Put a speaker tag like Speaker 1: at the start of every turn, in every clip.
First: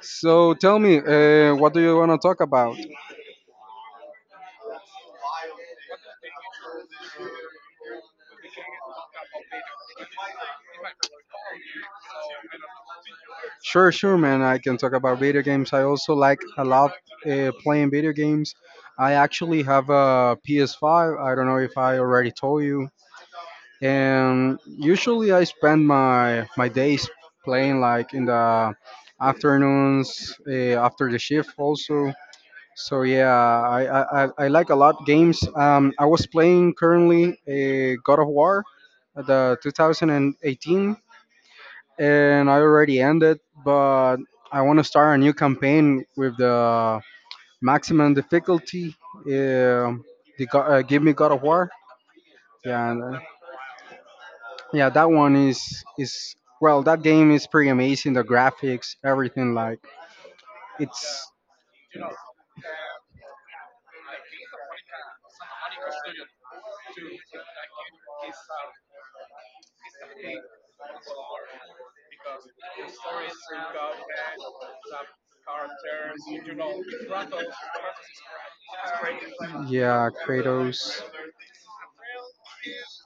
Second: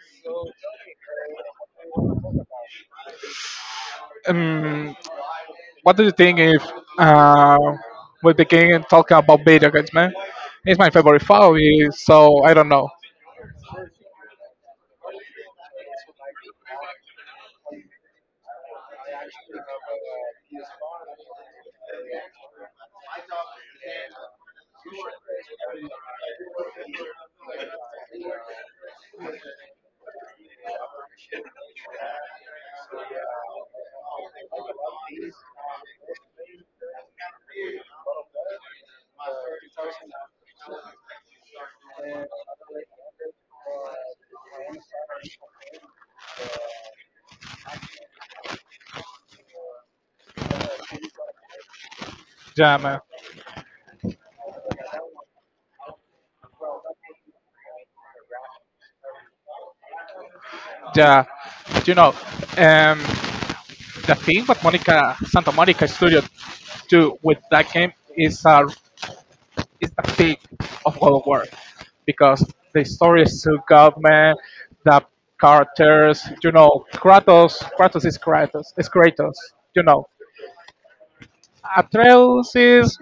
Speaker 1: So, tell me, what do you want to talk about?
Speaker 2: um, what do you think if uh, we begin talking about video games, man? It's my favorite hobby, so I don't know.
Speaker 1: Sure, sure, man. I can talk about video games. I also like a lot playing video games. I actually have a PS5. I don't know if I already told you. And usually, I spend my days playing like in the afternoons after the shift also. So yeah, I like a lot games. I was playing currently a God of War, the 2018, and I already ended, but I want to start a new campaign with the maximum difficulty. Um, Give me God of War.
Speaker 2: Yeah,
Speaker 1: Yeah,
Speaker 2: man.
Speaker 1: yeah, that one, that game is pretty amazing. The graphics, everything like
Speaker 2: Yeah,
Speaker 1: it's.
Speaker 2: you know, um, the thing what Monica Santa Monica Studio do with that game is the peak of God of War because the story is so good, man. The characters, you know, Kratos, Kratos is Kratos, you
Speaker 1: Yeah,
Speaker 2: know.
Speaker 1: Kratos.
Speaker 2: Atreus is.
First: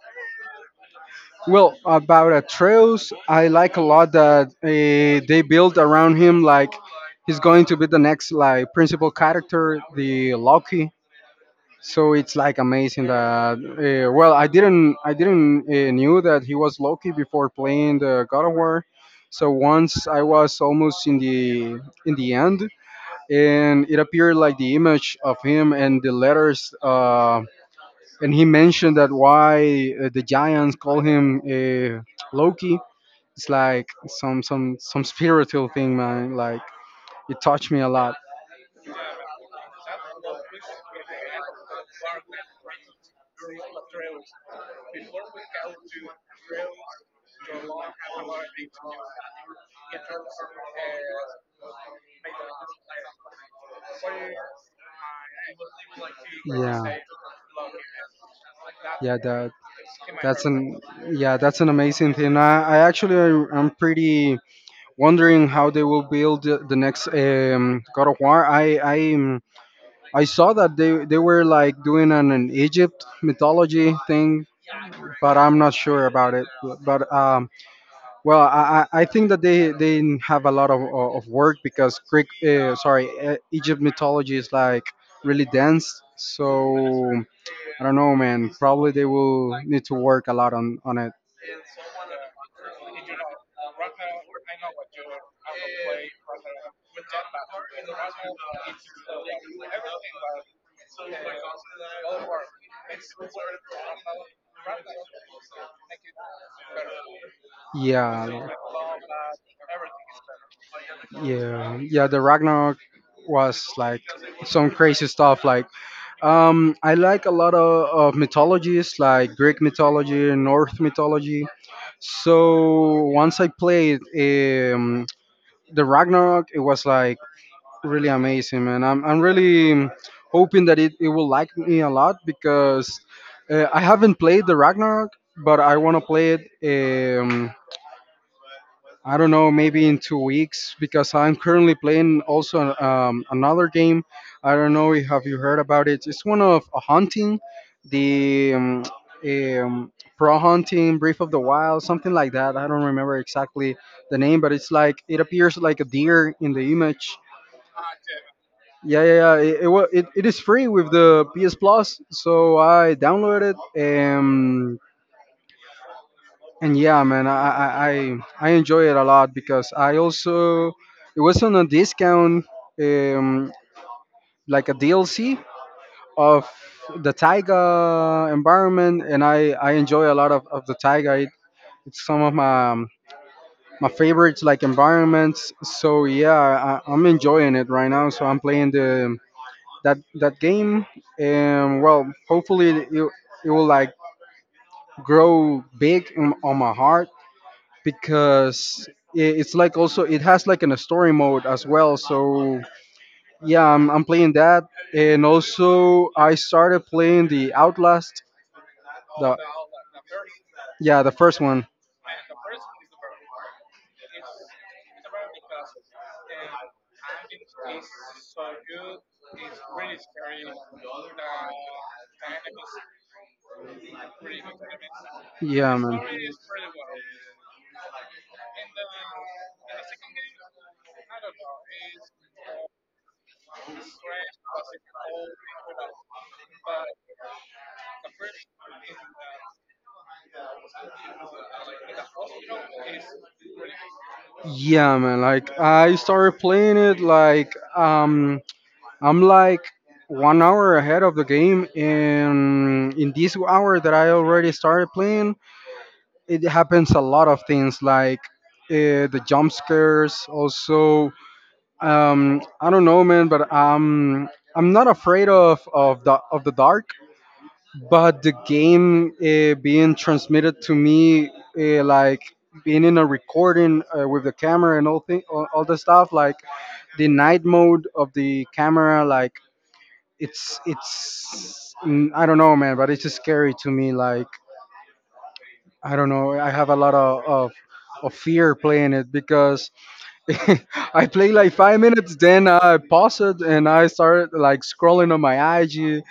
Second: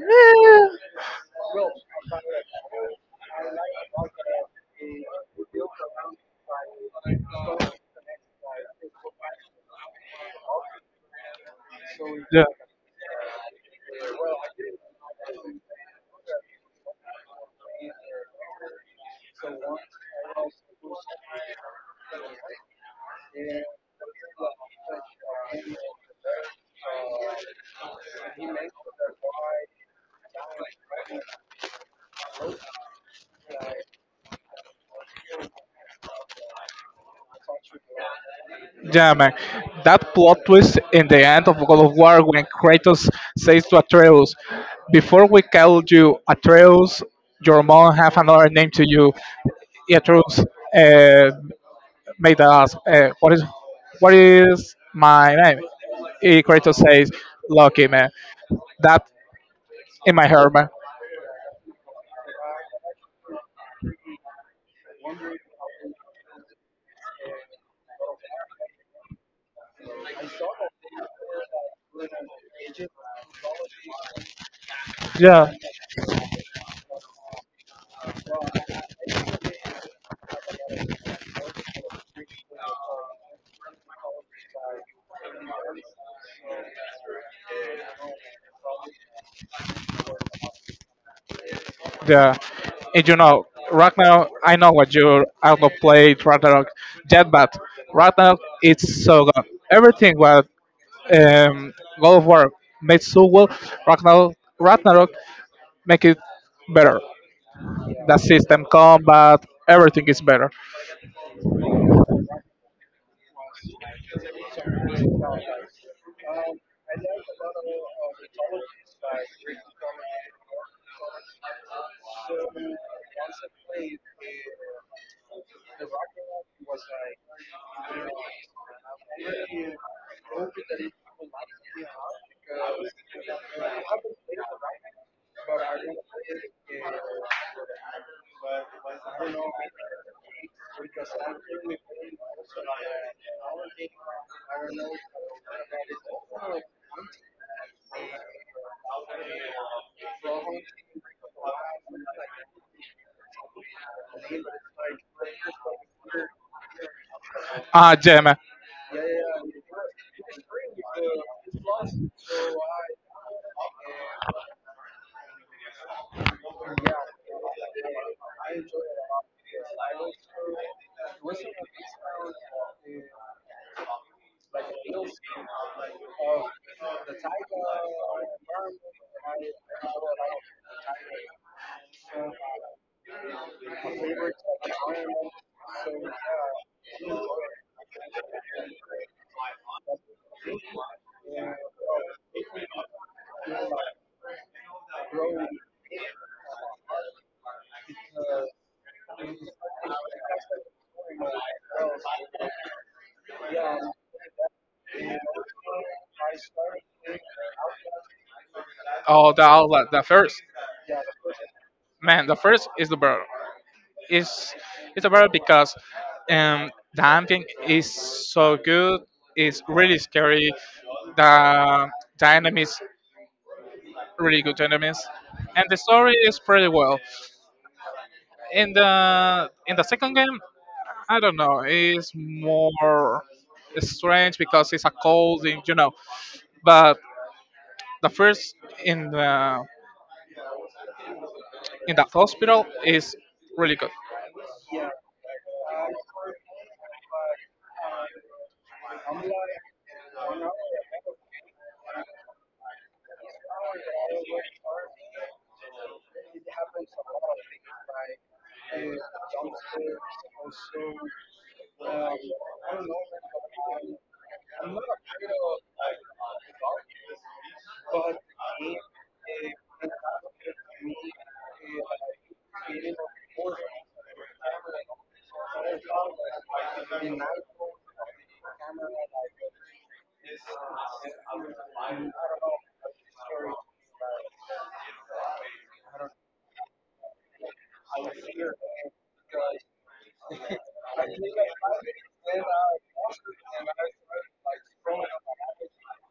Speaker 1: Well, about Atreus, I like a lot that they build around him. Like he's going to be the next like principal character, the Loki. So it's like amazing that well, I didn't knew that he was Loki before playing the God of War. So once I was almost in the end, and it appeared like the image of him and the letters, and he mentioned that why the giants call him Loki. It's like some spiritual thing, man. Like it
Speaker 2: Yeah.
Speaker 1: touched me a lot.
Speaker 2: Yeah, man. That plot twist in the end of God of War when Kratos says to Atreus, "Before we call you Atreus, your mom have another name to you." Atreus uh, made us. What is what is my name? Kratos
Speaker 1: Yeah.
Speaker 2: says, "Lucky man." That
Speaker 1: Yeah, that
Speaker 2: in my
Speaker 1: that's
Speaker 2: heart,
Speaker 1: an yeah, that's an amazing thing. I am pretty wondering how they will build the next God of War. I saw that they were like doing an Egypt mythology thing, but
Speaker 2: man.
Speaker 1: I'm not sure about it. But I think that they have a lot of work because Egypt mythology is like really dense. So I don't know, man. Probably they will need to work a lot on it.
Speaker 2: The and you know Ragnarok, I know what you, I go play Ragnarok Jet, but Ragnarok it's so good. Everything what um God of War made so well, Ragnarok Ragnarok make it better. The
Speaker 1: Yeah,
Speaker 2: system combat everything is better.
Speaker 1: yeah, yeah. The Ragnarok was like some crazy stuff. Like, I like a lot of mythologies, like Greek mythology, North mythology. So once I played the Ragnarok, it was like really amazing, man. I'm really hoping that it will like me a lot because I haven't played the Ragnarok, but I want to play it. I don't know, maybe in 2 weeks because I'm currently playing also another game. I don't know if have you heard about it. It's one of a hunting, the pro hunting, Brief of the Wild, something like that. I don't remember exactly the name, but it's like it appears like a deer in the image.
Speaker 2: Ah, yeah, man.
Speaker 1: Yeah, yeah, yeah. It is free with the PS Plus, so I downloaded it, and yeah, man, I enjoy it a lot because I also, it was on a discount, um, like a DLC of the Taiga environment, and I enjoy a lot of the Taiga. It's some of my my favorites like environments. So yeah, I, I'm enjoying it right now. So I'm playing the that that game, and well, hopefully it will like grow big on my heart because it's like also, it has like in a story mode as well. So yeah, I'm playing that, and also I started playing the Outlast.
Speaker 2: Oh,
Speaker 1: The
Speaker 2: the outlet, the first,
Speaker 1: yeah, the first one.
Speaker 2: man, the first is the better. It's it's about because the ambient is so good. It's really scary. The the enemies really good enemies, and the
Speaker 1: Yeah, man.
Speaker 2: story is pretty well. In the second game, I don't know. It's more strange because it's a cold, and, you know. But the first in the in the hospital is really good.
Speaker 1: Yeah, man. Like I started playing it like I'm like 1 hour ahead of the game, and in this hour that I already started playing, it happens a lot of things like the jump scares. Also, I don't know, man, but I'm not afraid of the dark, but the game being transmitted to me like being in a recording with the camera and all the stuff like the night mode of the camera. Like it's I don't know, man, but it's just scary to me. Like I don't know, I have a lot of fear playing it because I play like 5 minutes, then I pause it and I start like scrolling on my IG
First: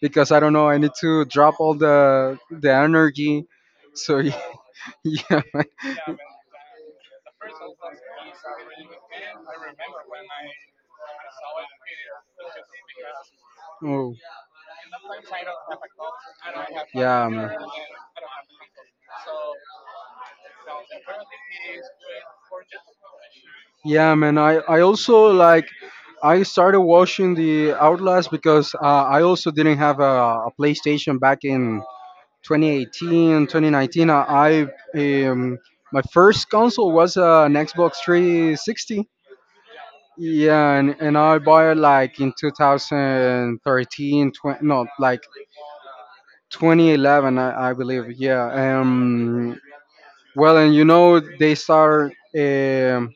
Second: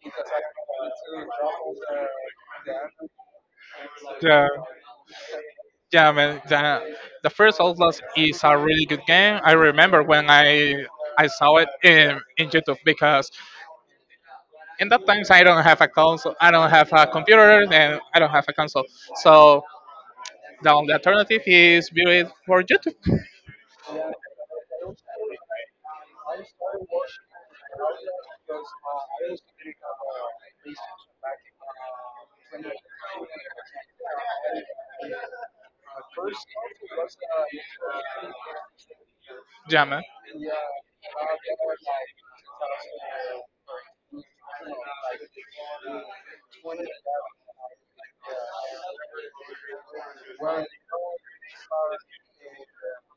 Speaker 1: because I don't know. I need to drop all the energy. So yeah, yeah, man.
Speaker 2: Yeah, man. The first Outlast is a really good game. I remember when I saw it in YouTube because
Speaker 1: Oh,
Speaker 2: in that times I don't have a console, I don't have a
Speaker 1: yeah, man.
Speaker 2: computer, and I don't have a console. So the only alternative is view it for YouTube.
Speaker 1: Yeah, man. I also like, I started watching the Outlast because I also didn't have a PlayStation back in 2018, 2019, I um, my first console was an Xbox 360.
Speaker 2: Jammer,
Speaker 1: Yeah, and I bought it like in 2013, 20, no, like 2011, I believe. Yeah. Um. Well, and you know they start. Um,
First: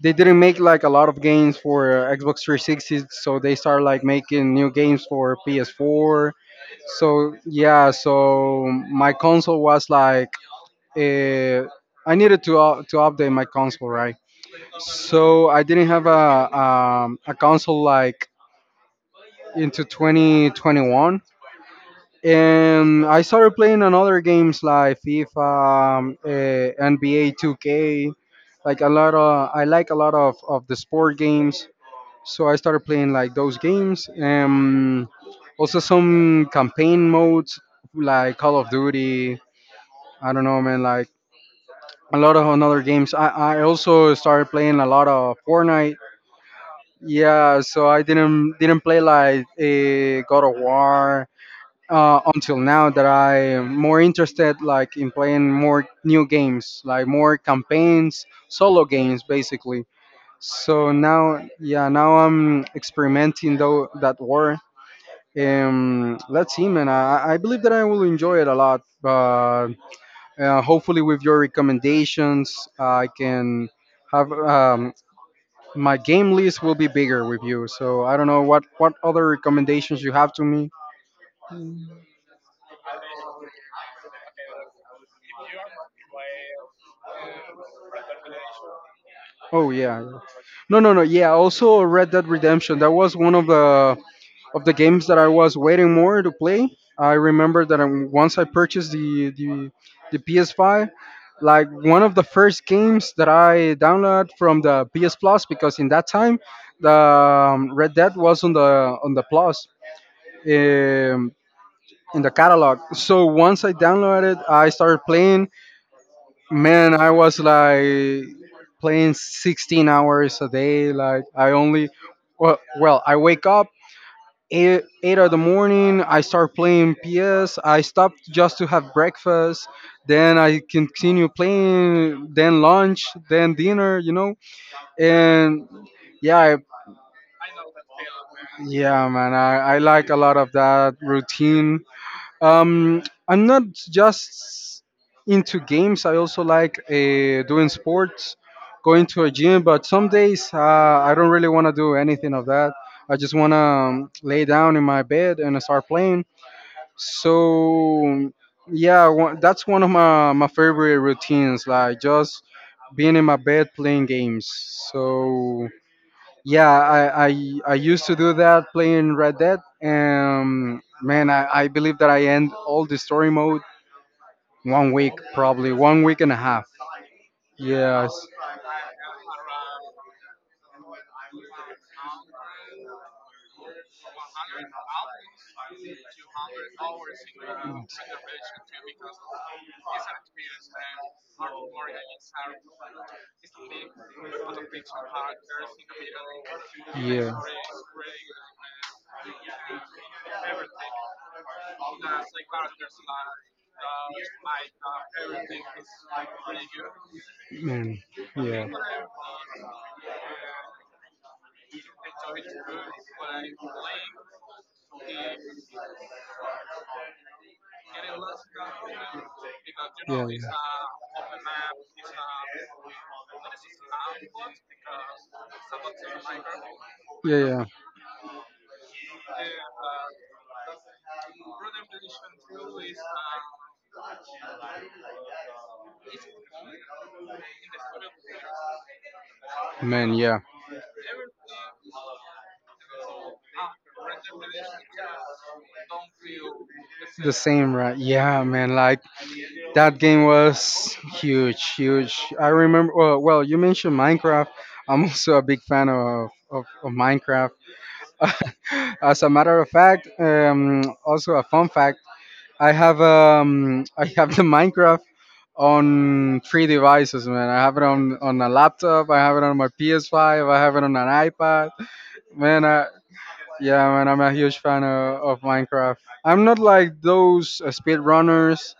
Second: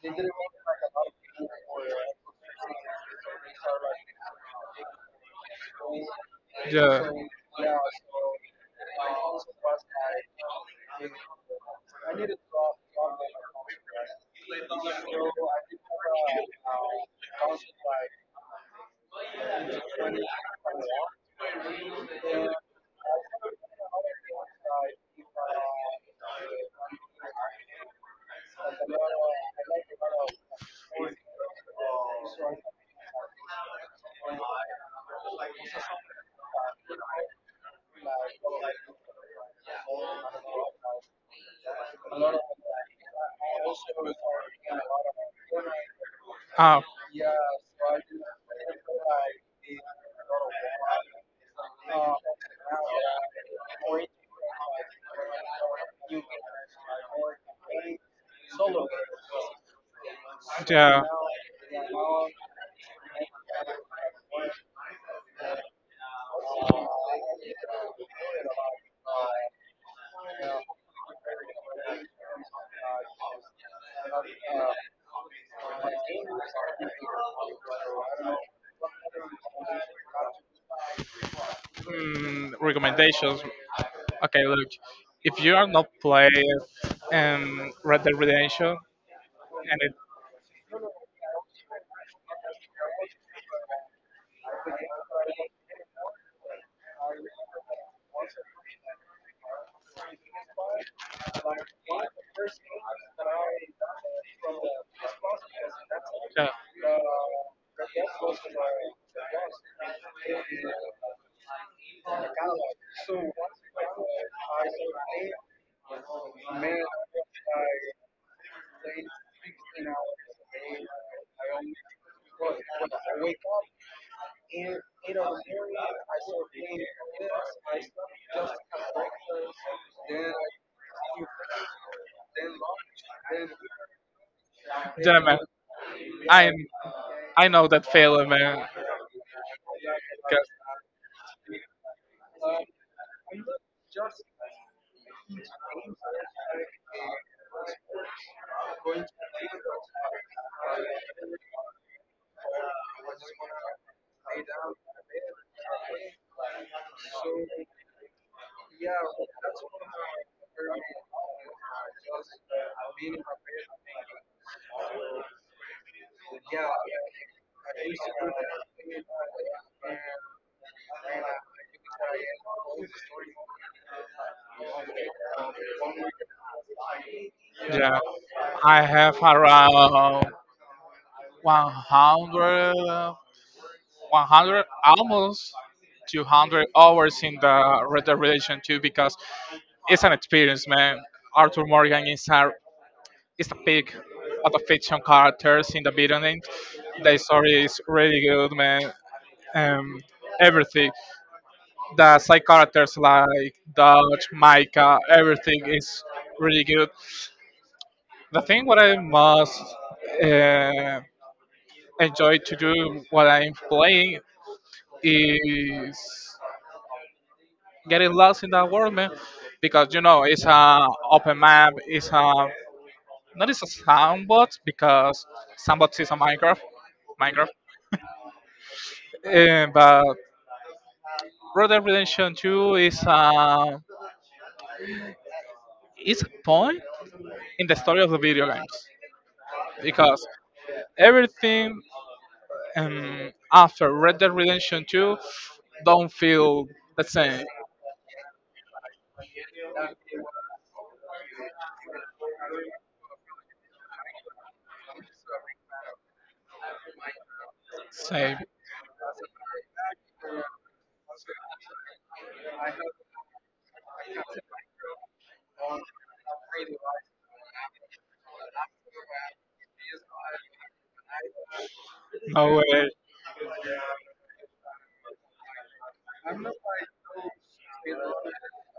Speaker 1: they didn't make like a lot of games for Xbox 360, so they start like making new games for PS4.
Speaker 2: yeah.
Speaker 1: So yeah, so my console was like uh, I needed to update my console, right? So I didn't have a console like into 2021, and I started playing another games like FIFA, NBA 2K, like a lot of, I like a lot of the sport games. So I started playing like those games, and also some campaign modes like Call of Duty. I don't know, man. Like a lot of another games. I also started playing a lot of Fortnite. Yeah, so I didn't play like a God of War until now that I'm more interested like in playing more new games, like more campaigns, solo games basically. So now, yeah, now I'm experimenting though that war. Let's see, man. I believe that I will enjoy it a lot. But hopefully, with your recommendations, I can have my game list will be bigger with you. So I don't know what other recommendations you have to me.
Speaker 2: Mm, recommendations. Okay, look, if you are not playing Red Dead Redemption,
Speaker 1: Oh
Speaker 2: and it,
Speaker 1: yeah, no, yeah. Also, Red Dead Redemption. That was one of the games that I was waiting more to play. I remember that once I purchased the PS5, like one of the first games that I downloaded from the PS Plus because in that time
Speaker 2: yeah.
Speaker 1: the Red Dead was on the Plus um, in the catalog. So once I downloaded it, I started playing. Man, I was like playing 16 hours a day. Like I only, well I wake up eight, eight of the morning, I start playing PS. I stopped just to have breakfast, then I continue playing, then lunch, then dinner, you know,
Speaker 2: Damn, man.
Speaker 1: and yeah.
Speaker 2: I I know that feeling, man.
Speaker 1: Yeah man, I like a lot
Speaker 2: 'Cause-
Speaker 1: of that routine. um I'm not just into games, I also like doing sports, going to a gym, but some days I don't really want to do anything of that. I just want to lay down in my bed and start playing. So yeah, that's one of my favorite routines. Like just being in my bed playing games. So yeah, I used to do that playing Red Dead, and man, I believe that I end all the story mode 1 week, probably 1 week and a half.
Speaker 2: yeah,
Speaker 1: Yes.
Speaker 2: I have around 100 100, almost 200 hours in the Red Dead Redemption 2, because it's an experience, man. Arthur Morgan is a is the pick of the fiction characters in the beginning. The story is really good, man. Um, everything, the side characters like Dutch, Micah, everything is really good.
Speaker 1: Yeah. Man,
Speaker 2: The
Speaker 1: yeah.
Speaker 2: thing what I most uh, enjoy to do while I'm playing is getting lost in that world, man, because you know it's a open map. It's a not, it's a sandbox, because sandbox is a Minecraft,
Speaker 1: Yeah,
Speaker 2: Minecraft.
Speaker 1: yeah.
Speaker 2: But Red Dead Redemption 2
Speaker 1: Yeah,
Speaker 2: is a point in the
Speaker 1: yeah.
Speaker 2: story of the video games,
Speaker 1: Man,
Speaker 2: because
Speaker 1: yeah,
Speaker 2: everything after Red Dead Redemption 2 don't feel the
Speaker 1: the
Speaker 2: same.
Speaker 1: same, right? Yeah, man, like that game was huge, huge. I remember, well, well you mentioned Minecraft. I'm also a big fan of Minecraft.
Speaker 2: Same.
Speaker 1: As a matter of fact, also a fun fact, I have the Minecraft on 3 devices, man. I have it on a laptop, I have it on my PS5, I have it on an iPad.
Speaker 2: No
Speaker 1: Man, I,
Speaker 2: way.
Speaker 1: yeah, man, I'm a huge fan of Minecraft. I'm not like those speed runners.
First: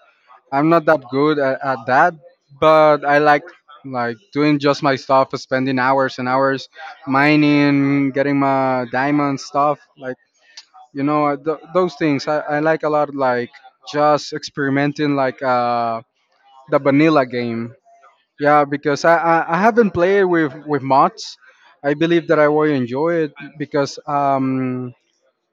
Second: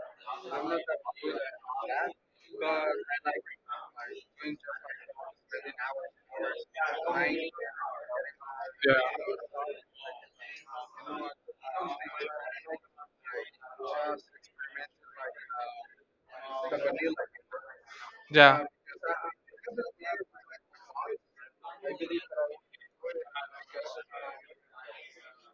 Speaker 1: I'm not that good at that, but I like doing just my stuff, spending hours and hours mining, getting my diamond stuff. Like you know th- those things. I like a lot. Like just experimenting, like the vanilla game. Yeah, because I haven't played with mods. I believe that I will enjoy it because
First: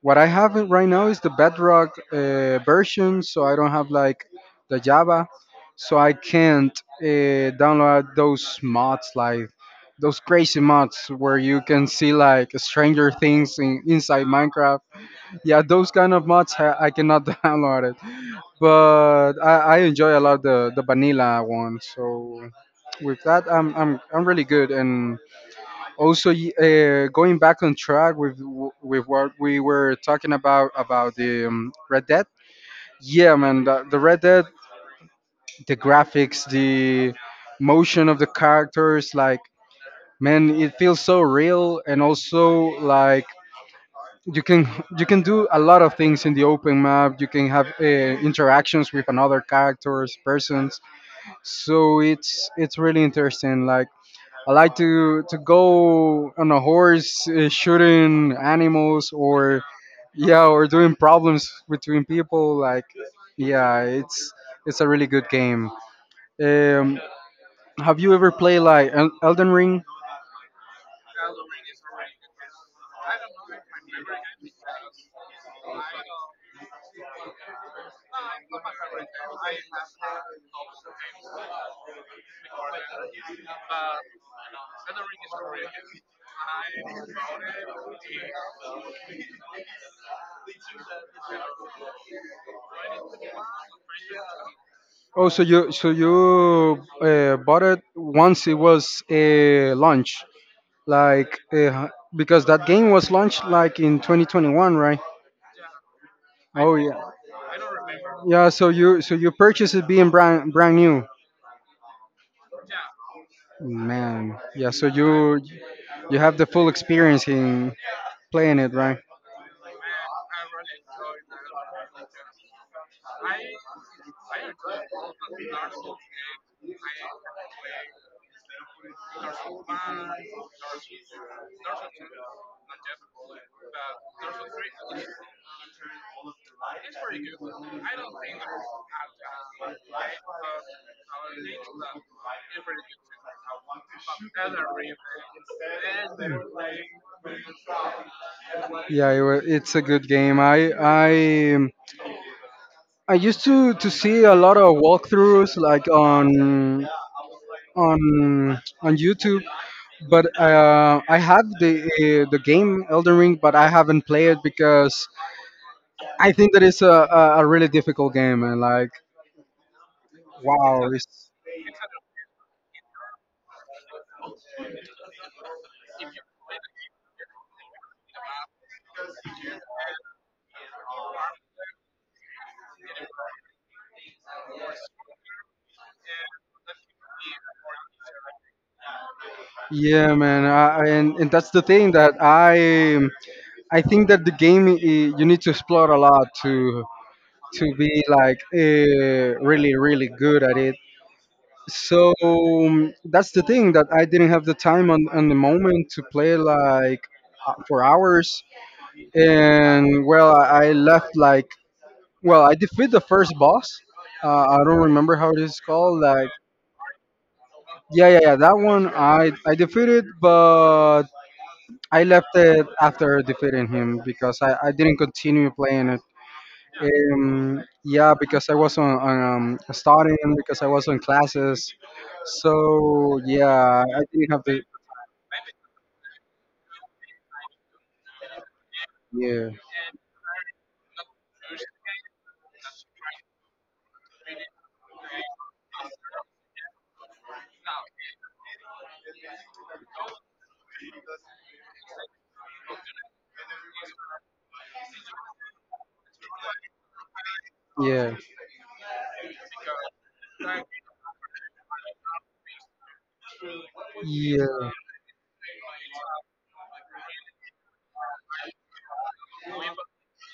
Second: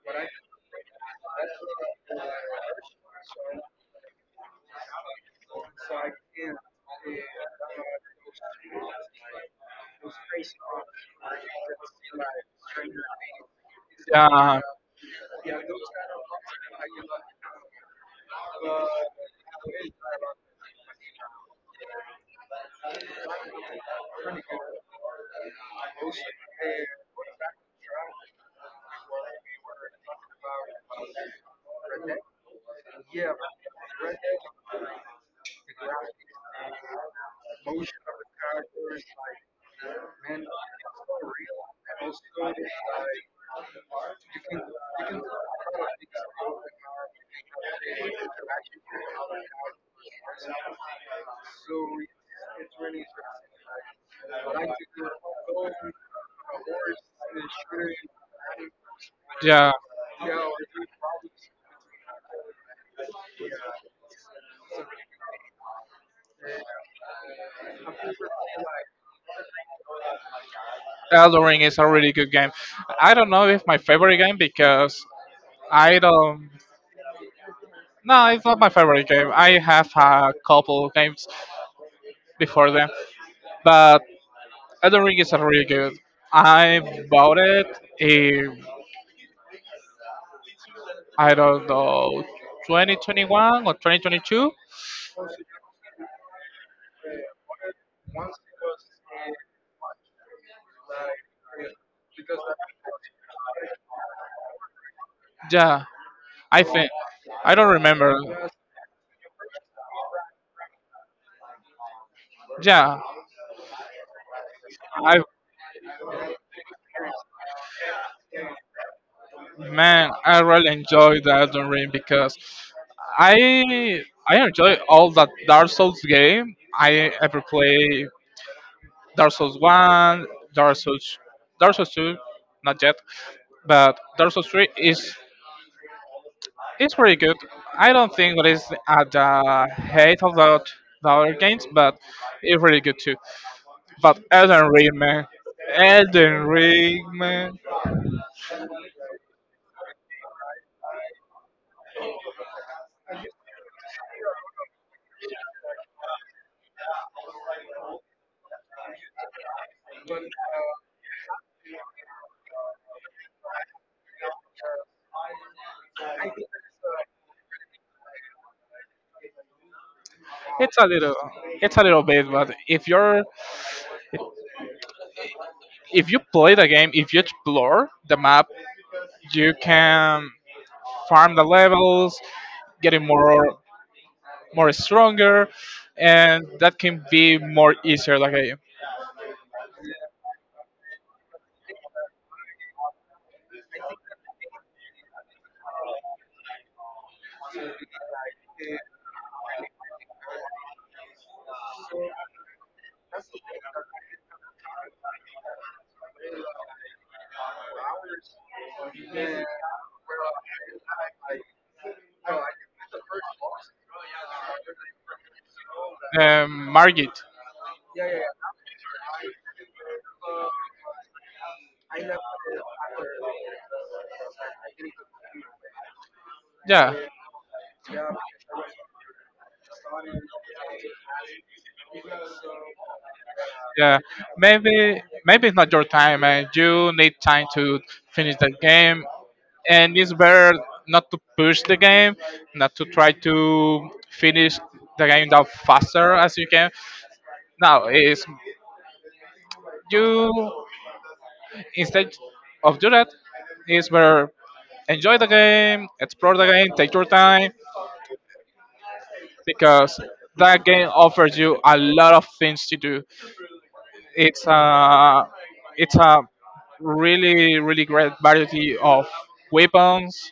Speaker 1: what I have in- right now is the Bedrock version, so I don't have like the Java, so I can't download those mods like those crazy mods where you can see like Stranger Things in, inside Minecraft. Yeah, those kind of mods I cannot download it, but I enjoy a lot the vanilla one. So with that, I'm really good. And also, going back on track with with what we were talking about the Red Dead. Yeah, man, the Red Dead, the graphics, the motion of the characters, like man, it feels so real, and also like you can, you can do a lot of things in the open map. You can have interactions with another characters, persons. So it's really interesting. Like. I like to go on a horse, shooting animals, or
Speaker 2: Yeah,
Speaker 1: yeah, or doing problems between people. Like, yeah, it's a really good game. Um, have you ever played like Elden Ring?
Speaker 2: Elden Ring is a really good game. I don't know if my favorite game because I don't. No, it's not my favorite game. I have a couple of games before them, but Elden Ring is a really good. I bought it in, I don't know, 2021 or 2022.
Speaker 1: Oh, so you bought it once it was a launch, like because that game was launched like in 2021, right?
Speaker 2: Yeah, I
Speaker 1: Oh
Speaker 2: think,
Speaker 1: yeah,
Speaker 2: I don't remember.
Speaker 1: yeah. So you purchased it being brand new.
Speaker 2: Yeah,
Speaker 1: Man, yeah. So
Speaker 2: I,
Speaker 1: you have the full experience in playing it, right?
Speaker 2: man, I really enjoyed the Elden Ring because I I enjoy all that Dark Souls game. I ever play Dark Souls one, Dark Souls, Dark Souls two, not yet, but Dark Souls three is pretty good. I don't think that it's at the height of the other games, but it's really good too. But Elden Ring, man, Elden Ring, man.
Speaker 1: Yeah, it, it's a good game. I I used to see a lot of walkthroughs like on on YouTube, but I have the game Elden Ring, but I haven't played it because I think that it's a really difficult game and like
Speaker 2: It's a
Speaker 1: wow,
Speaker 2: little,
Speaker 1: it's,
Speaker 2: it's a little bit, but if you're, if you play the game, if you explore the map, you can farm the levels, getting more, more stronger, and that can be more easier. Like a
Speaker 1: yeah, man, I and that's the thing that I think that the game you need to explore a lot to be like really good at it. So that's the thing that I didn't have the time on the moment to play like for hours, and well I left like well I defeat the first boss. I don't remember how it is called. Like
Speaker 2: Margit,
Speaker 1: yeah, that one I defeated, but I left it after defeating him because I didn't continue playing it.
Speaker 2: yeah,
Speaker 1: Yeah, because I was on studying, because I was on classes. So yeah,
Speaker 2: yeah.
Speaker 1: I didn't have the
Speaker 2: Maybe, maybe it's not your time, and you need time to finish the game.
Speaker 1: yeah
Speaker 2: And it's better not to push the game, not to try to finish the game down faster as you can. Now is you, instead of do that is where enjoy the game, explore the game, take your time
Speaker 1: yeah.
Speaker 2: because that game offers you a lot of things to do. It's
Speaker 1: Yeah,
Speaker 2: a it's a really really great variety of weapons,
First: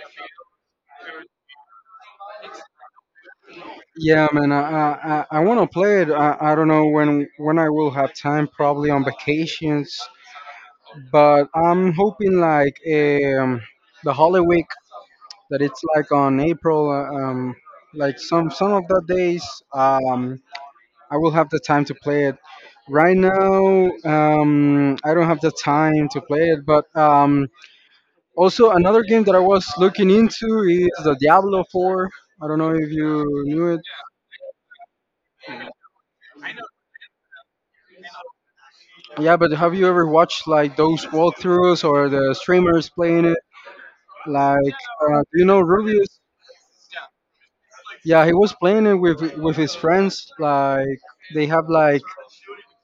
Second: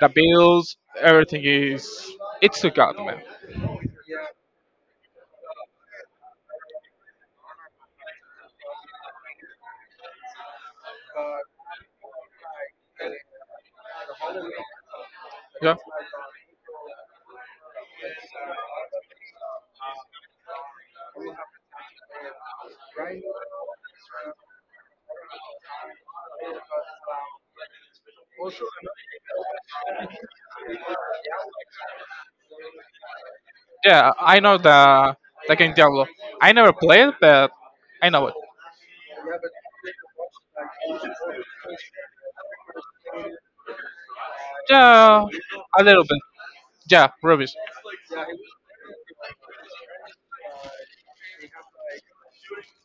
Speaker 2: the builds, everything is it's a god, man.
Speaker 1: yeah, man. I want to play it. I don't know when I will have time. Probably on vacations, but I'm hoping like the holiday that
Speaker 2: Yeah,
Speaker 1: it's like on April, like some of the days, um, I will have the time to play it. Right now, I don't have the time to play it, but also another game that I was looking into is the Diablo 4. I don't know if you knew it.
Speaker 2: yeah, I know the game Diablo. I never played, but I know it.
Speaker 1: Yeah, but have you ever watched like those walkthroughs or the streamers playing it? Like,
Speaker 2: Yeah,
Speaker 1: do you know
Speaker 2: a little
Speaker 1: Rubius?
Speaker 2: bit. Yeah, rubbish.
Speaker 1: Yeah, he was playing it with his friends. Like, they have like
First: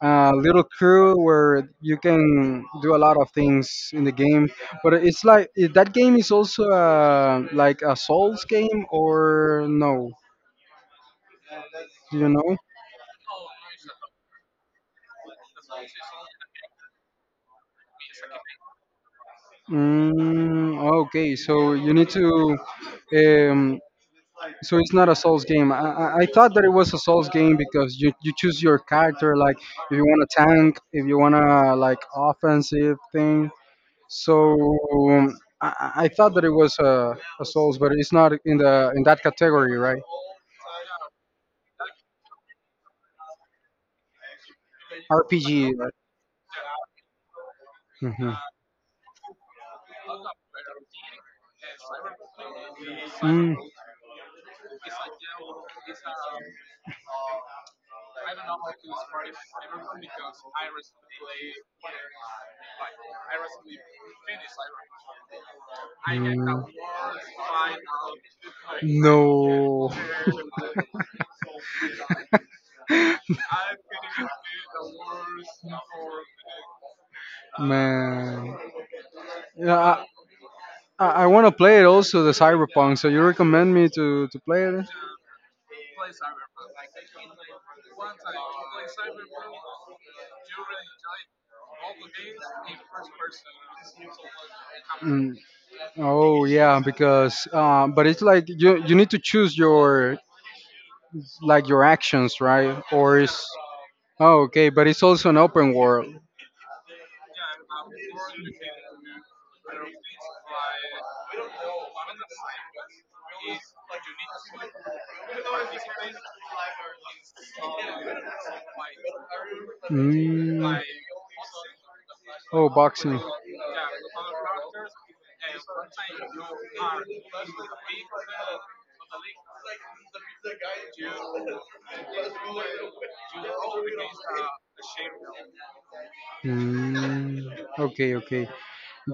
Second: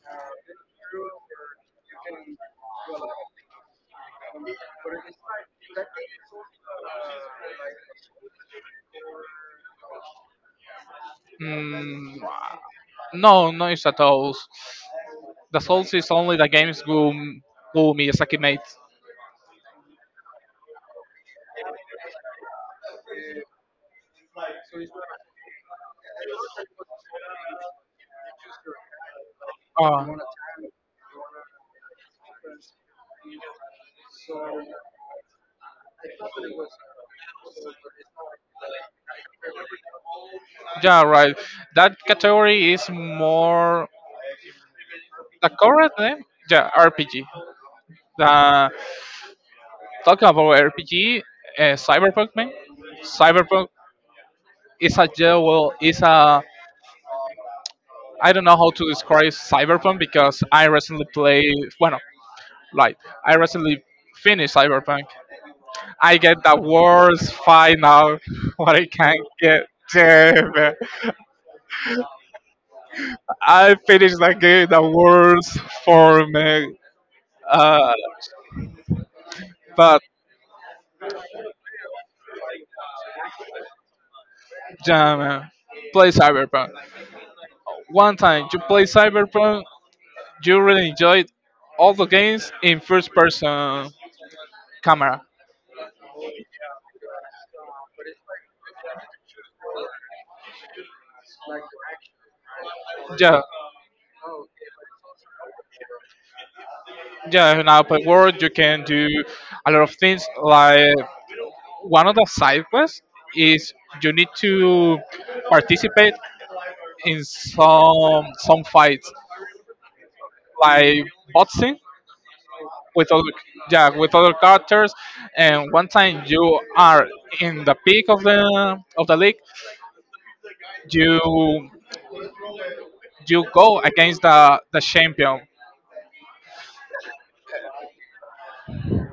Speaker 1: little crew where you can do a lot of things in the game. But it's like that game is also like a Souls game or no? Do
Speaker 2: Mm,
Speaker 1: you know?
Speaker 2: no, no, it's at all. The Souls is only the games who Miyazaki made.
Speaker 1: Mm, okay, so you need to. Um, so it's not a Souls game. I thought that it was a Souls game because you choose your character, like if you
Speaker 2: Uh,
Speaker 1: want a tank, if you want to like offensive thing. So um, I thought that it was a Souls, but it's not in the in that category, right?
Speaker 2: yeah, right. That category is more the
Speaker 1: RPG. Right?
Speaker 2: correct name. Yeah, RPG.
Speaker 1: Hmm.
Speaker 2: The, talking about RPG, Cyberpunk, man.
Speaker 1: Mm.
Speaker 2: Cyberpunk is a, yeah, well, is a, I don't know how to describe Cyberpunk because I recently play. Well, like I recently finished Cyberpunk. I get the
Speaker 1: Mm.
Speaker 2: worst final. What I can get.
Speaker 1: No,
Speaker 2: Damn it. I finished the game the worst for me. Uh,
Speaker 1: man. Yeah,
Speaker 2: but
Speaker 1: I want to play it also, the Cyberpunk. So you recommend me to play it?
Speaker 2: yeah, man, play Cyberpunk. One time you play Cyberpunk, you really enjoyed all the games in first person camera.
Speaker 1: Mm, oh yeah, because but it's like you need to choose your like your actions, right? Or
Speaker 2: Yeah,
Speaker 1: is oh okay, but it's also an open world.
Speaker 2: yeah, in open world you can do a lot of things. Like one of the side quests is you need to participate in some fights,
Speaker 1: Mm.
Speaker 2: like boxing
Speaker 1: Oh,
Speaker 2: with
Speaker 1: boxing.
Speaker 2: other, yeah, with other characters. And one time you are in the peak of the league, you you go against the champion.
Speaker 1: Mm, okay, okay.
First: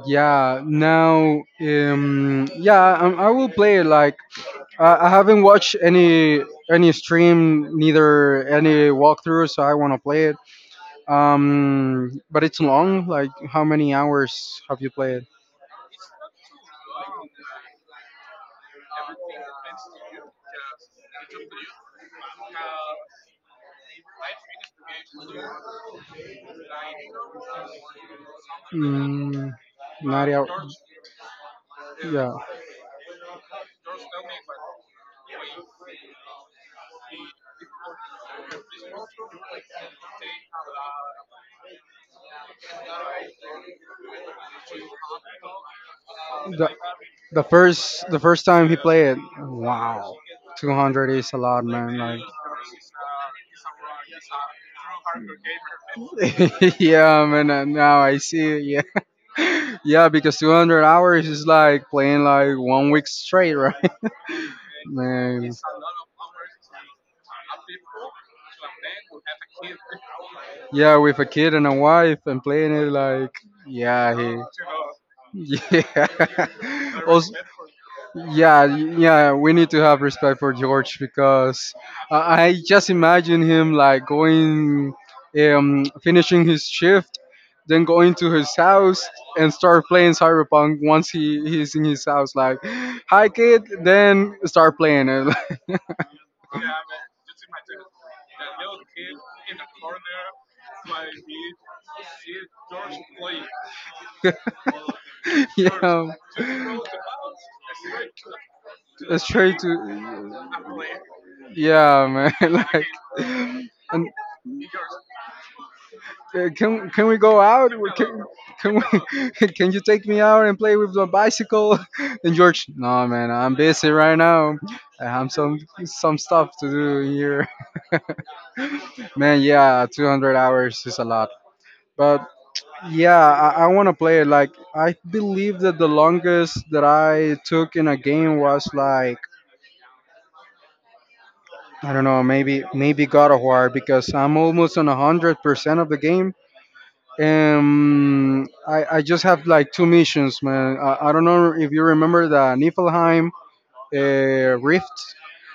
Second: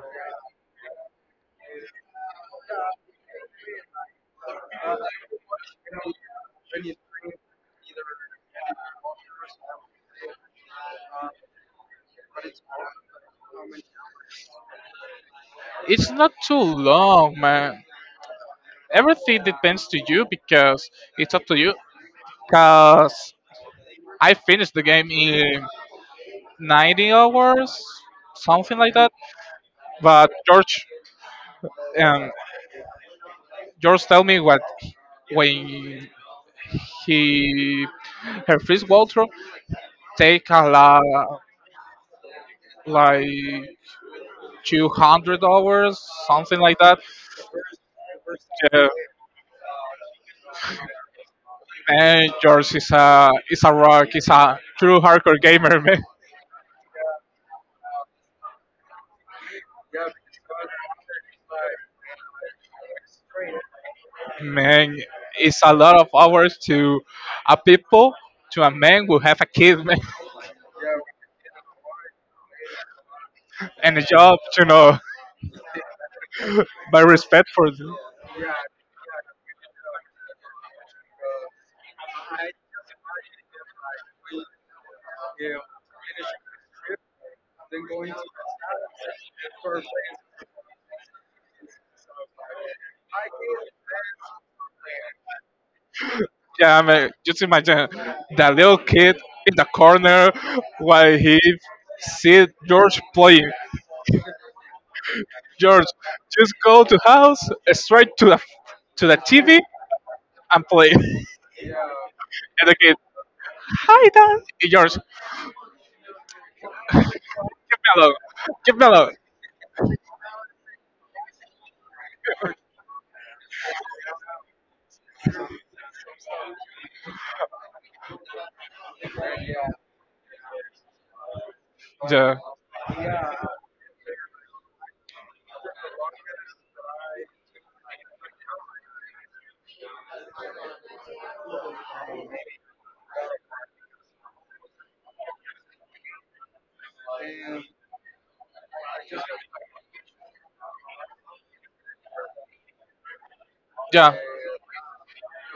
Speaker 1: Yeah, now, yeah, I will play it. Like, I haven't watched any stream, neither any walkthrough, so I want to play it. But it's long. Like, how many hours have you played?
Speaker 2: It's not too long, man. Everything depends to you because it's up to you. Cause I finished the game in 90 hours, something like that.
Speaker 1: Mm,
Speaker 2: But
Speaker 1: 90 hours.
Speaker 2: George, um,
Speaker 1: Yeah.
Speaker 2: George, tell me what when he her first walkthrough take a lot, like 200 hours, something
Speaker 1: The,
Speaker 2: like that.
Speaker 1: the first time he
Speaker 2: Yeah,
Speaker 1: played, wow, 200 is a lot, man. Like,
Speaker 2: man, George is a rock. He's a true hardcore gamer, man.
Speaker 1: yeah, man. Now I see. It, yeah, yeah, because 200 hours is like playing like one week straight, right?
Speaker 2: Man,
Speaker 1: Man,
Speaker 2: it's a lot of hours to a people, to a man who have a kid, man,
Speaker 1: yeah, with a kid and a wife and playing it like,
Speaker 2: and a
Speaker 1: yeah,
Speaker 2: job, you know.
Speaker 1: he, yeah.
Speaker 2: By respect for them.
Speaker 1: Yeah, yeah, we need to have respect for George because I just imagine him like going, finishing his shift, then going to his house and start playing Cyberpunk once he's in his house. Like, hi kid, then start playing it.
Speaker 2: Yeah, I mean, just imagine that little kid in the corner while he see George playing. George,
Speaker 1: Yeah,
Speaker 2: just go to house, straight to the TV
Speaker 1: straight to
Speaker 2: and play.
Speaker 1: yeah, man.
Speaker 2: And the kid,
Speaker 1: Like,
Speaker 2: hi
Speaker 1: and
Speaker 2: Dad. Hey, George,
Speaker 1: Can we go out? We-
Speaker 2: me alone, give
Speaker 1: Can
Speaker 2: me alone.
Speaker 1: we? Can you take me out and play with the bicycle? And George, no man, I'm busy right now. I have some stuff to do here. Man, yeah, 200 hours is a lot. But
Speaker 2: The,
Speaker 1: yeah, I want to play it. Like I believe that the longest that I took in a game was like I don't know, maybe God of War because I'm almost on 100% of the game. I just have like two missions, man. I don't know if you remember the Niflheim
Speaker 2: yeah,
Speaker 1: Rift.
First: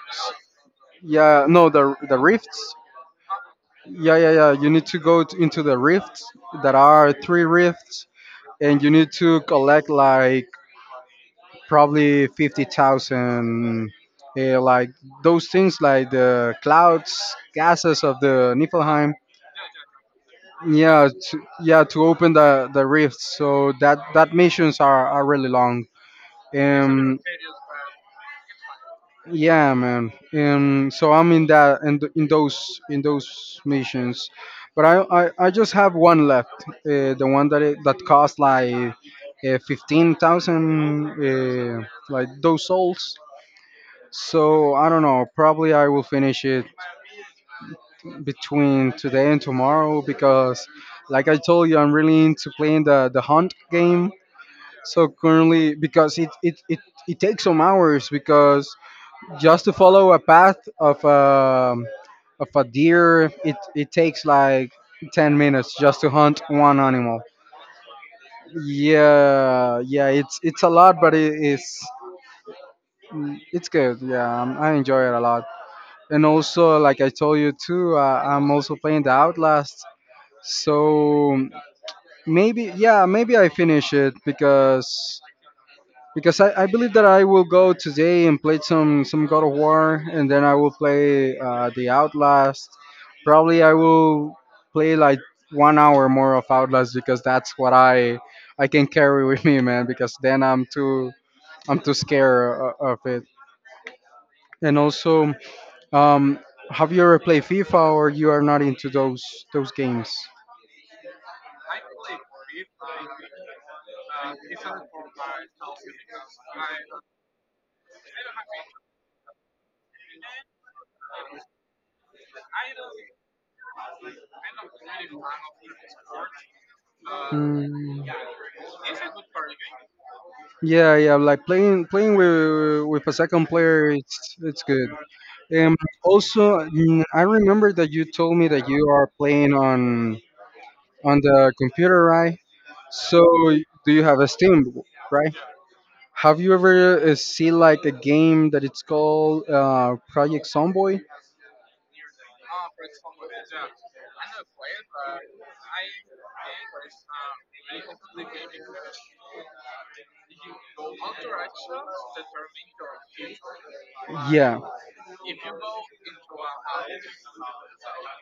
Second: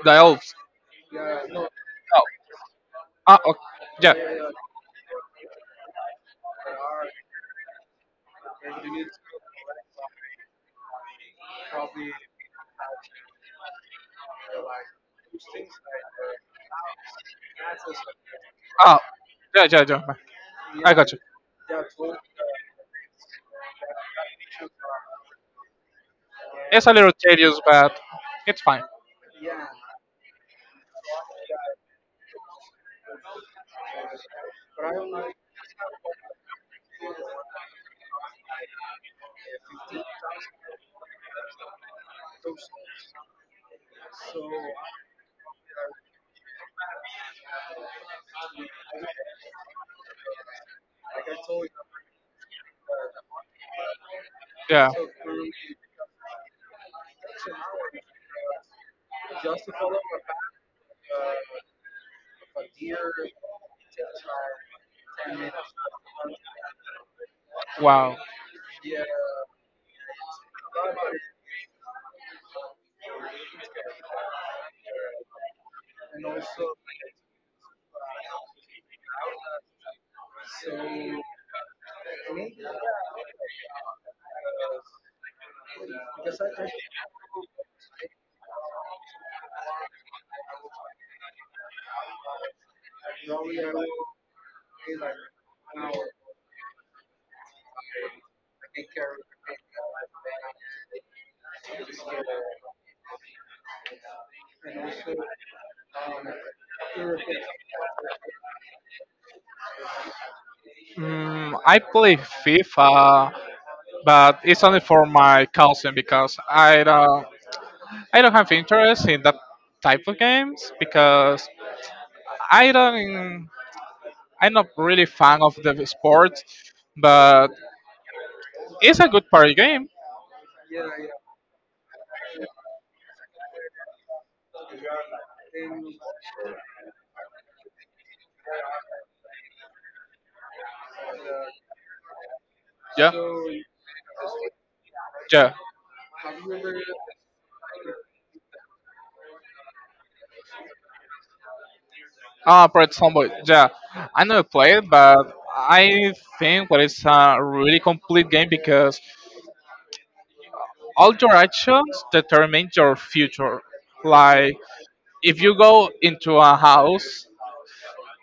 Speaker 2: the elves.
Speaker 1: Yeah, no, the
Speaker 2: Oh,
Speaker 1: rifts.
Speaker 2: ah, okay. Yeah.
Speaker 1: Yeah, yeah, yeah. You need to into the rifts. There are three rifts, and you need to collect like probably 50,000, like those things, like the clouds, gases of the
Speaker 2: Ah,
Speaker 1: Niflheim.
Speaker 2: yeah, yeah, yeah. I
Speaker 1: Yeah,
Speaker 2: got you.
Speaker 1: yeah, to open the rifts. So that that missions are really long.
Speaker 2: It's a little
Speaker 1: Um,
Speaker 2: tedious, but it's fine.
Speaker 1: yeah, man. So I'm in that in, in those missions, but I just have one left. The one that it, that cost like 15,000 like those souls. So I don't know. Probably I will finish it between today and tomorrow because, like I told you, I'm really into playing the hunt game.
Speaker 2: Yeah.
Speaker 1: So currently, because it takes some hours because just to follow a path of a deer, it takes like 10 minutes just to hunt one animal.
Speaker 2: Wow.
Speaker 1: Yeah, yeah, it's a lot, but it is it's good. Yeah, I enjoy it a lot. And also, like I told you too, I'm also playing the Outlast. So maybe, yeah, maybe I finish it because
Speaker 2: Because I
Speaker 1: I
Speaker 2: think
Speaker 1: believe that I will go today and play some God of War, and then I will play the Outlast.
Speaker 2: now we
Speaker 1: Probably
Speaker 2: have
Speaker 1: I
Speaker 2: an
Speaker 1: will play like one hour
Speaker 2: hour.
Speaker 1: more of Outlast because that's what I can carry with me, man. Because then I'm
Speaker 2: And
Speaker 1: too scared of it. And
Speaker 2: also,
Speaker 1: also,
Speaker 2: um,
Speaker 1: um, have you ever
Speaker 2: European.
Speaker 1: played FIFA or you are not into those games?
Speaker 2: Mm, I play FIFA, but it's only for my cousin because I don't, I don't have interest in that type of games because I don't, I'm not really fan of the sport, but
Speaker 1: Mm,
Speaker 2: it's a good party game.
Speaker 1: yeah, yeah, like playing with a second player, it's good. Um, also, mm, I remember that you told me that you are playing on the computer, right?
Speaker 2: Yeah,
Speaker 1: So, do you have a Steam, right?
Speaker 2: yeah.
Speaker 1: Have you ever see like a game that it's called Project Zomboid?
Speaker 2: For example, yeah, I never played, but I think what is a really complete game because all your actions determine your future. Like,
Speaker 1: Yeah,
Speaker 2: if you go into a house,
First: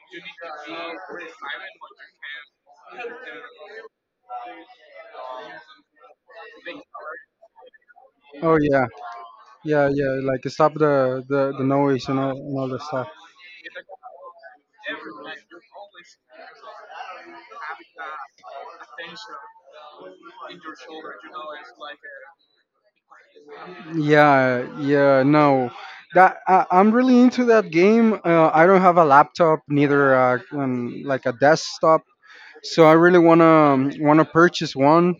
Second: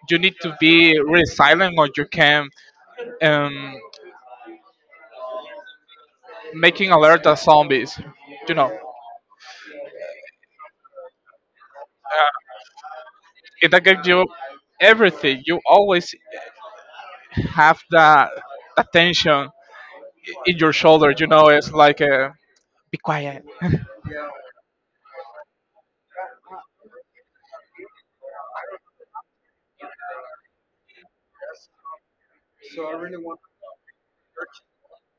Speaker 2: you need to be really silent or you can um, making alert the zombies. You
Speaker 1: oh
Speaker 2: know,
Speaker 1: yeah, yeah, yeah, like stop the noise and all that stuff.
Speaker 2: it that gives you everything. You always have that attention in your shoulder. You know, it's like a be quiet
Speaker 1: Yeah, yeah, no. That I'm really into that game. I don't have a laptop, neither like a desktop, so I really wanna wanna purchase one,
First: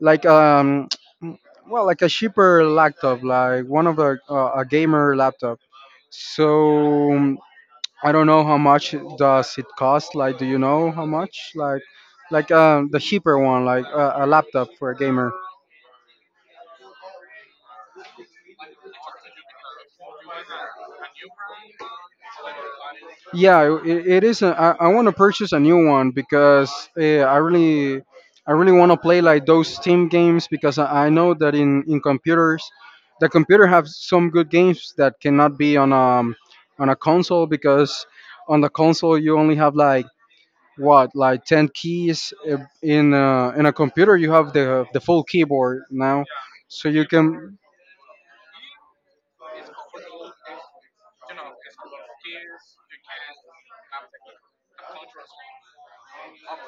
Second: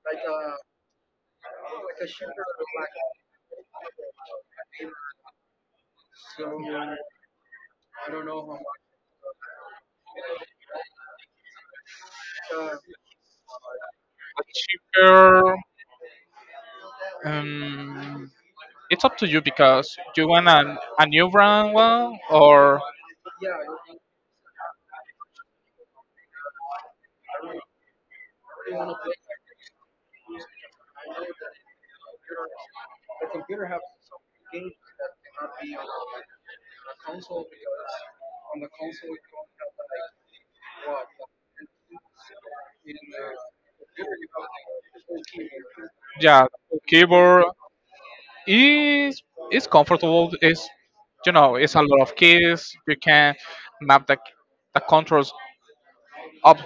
Speaker 1: like well, like a cheaper laptop, like one of the a gamer laptop. So I don't know how much does it cost. Like, do you know how much? Like the cheaper one, like a laptop for a gamer.
Speaker 2: cheaper. Um, it's up to you because you want a new brand one or
Speaker 1: Yeah, it is. A, I want to purchase a new one because uh, I really, I really want to play like those Steam games because I know that in computers, the computer have some good games that cannot be on a console because on the console you only have like what like ten keys in a computer you have the full keyboard now,
Speaker 2: yeah,
Speaker 1: so you
Speaker 2: keyboard
Speaker 1: can
Speaker 2: is it's comfortable. It's you know it's a lot of keys. You can map the controls up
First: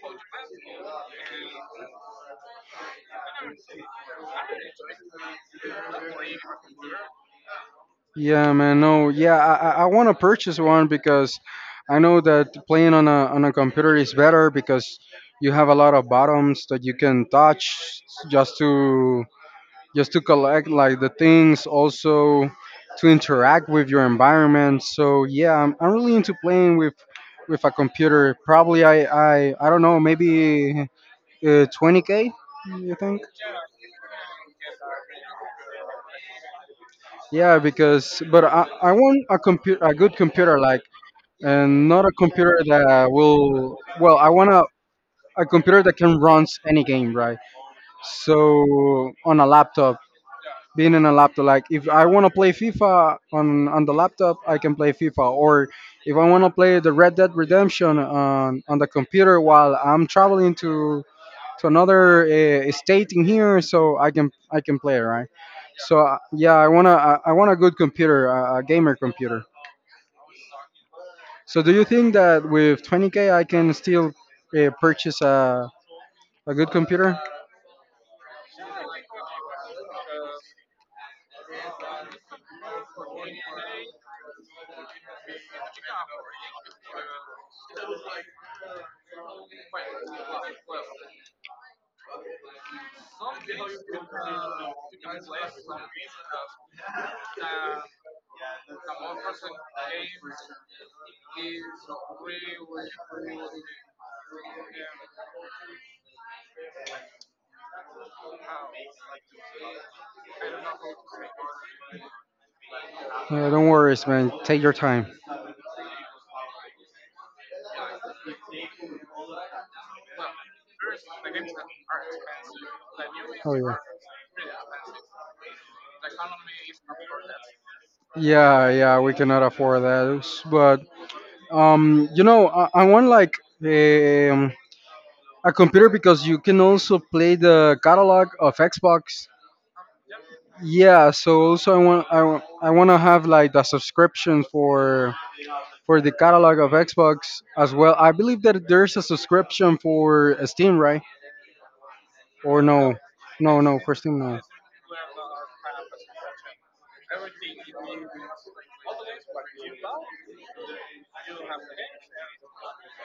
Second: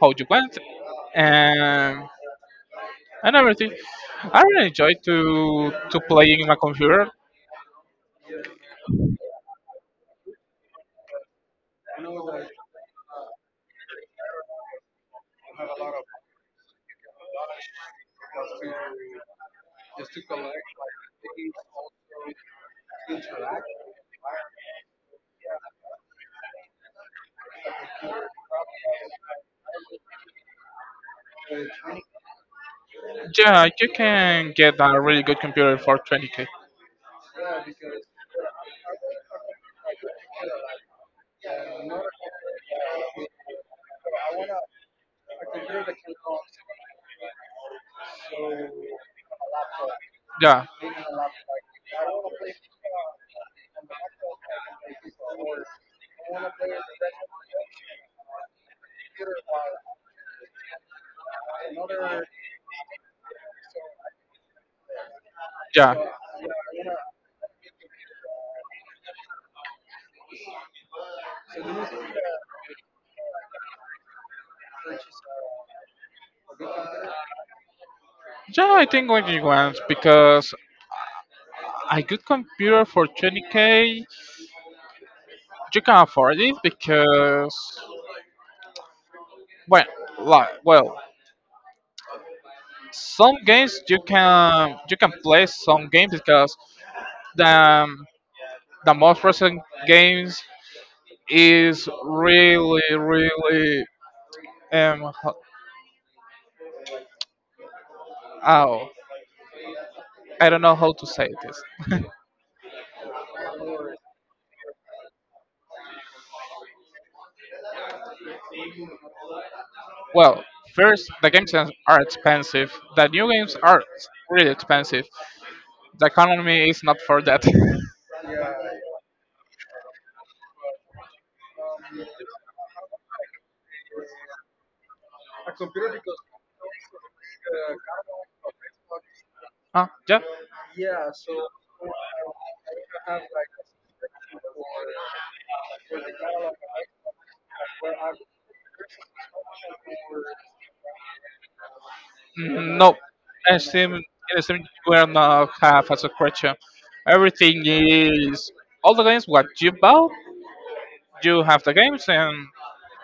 Speaker 2: how you want and and everything. I really enjoy to playing in my computer.
Speaker 1: yeah, man. No, yeah, I want to purchase one because I know that playing on a computer is better because you have a lot of buttons that you can touch just to just to collect like the things, also to interact with your environment. So yeah, I'm really into playing with a computer. Probably I don't know, maybe 20k. You think?
Speaker 2: Yeah, you can get a really good computer for 20K.
Speaker 1: Yeah, because but I want a computer a good computer like and not a computer that will. Well, I want a computer that can run any game, right? So on a laptop,
Speaker 2: Yeah,
Speaker 1: being in a laptop, like if I want to play FIFA on the laptop, I can play FIFA, or if I want to play the Red Dead Redemption on the computer while I'm traveling to another state in here, so I can play, right?
Speaker 2: yeah,
Speaker 1: So yeah, I want a good computer, a gamer computer. So do you think that with 20k I can still purchase a good computer?
Speaker 2: yeah. I think what you want because a good computer for 20K, you can afford it because, well, like, well, some games you can, you can play some games because the the most recent games is really really ho- oh, I don't know how to say this.
Speaker 1: Don't worry, man. Take your time.
Speaker 2: Well, first, the games are expensive. The new
Speaker 1: Oh
Speaker 2: games
Speaker 1: yeah.
Speaker 2: are really expensive. The economy is not for that.
Speaker 1: Yeah, yeah, we cannot afford that. But I want, like, um, a computer because you can also play the catalog of Xbox.
Speaker 2: Huh? Yeah.
Speaker 1: Yeah, so also I want to have, like, the subscription for the catalog of Xbox as well. I believe that there's a subscription for Steam, right? Or
Speaker 2: Mm, no,
Speaker 1: no?
Speaker 2: I
Speaker 1: No, no, for
Speaker 2: seem in
Speaker 1: Steam, no.
Speaker 2: the are not have as a creature. Everything is all the games what you bought, you have the games and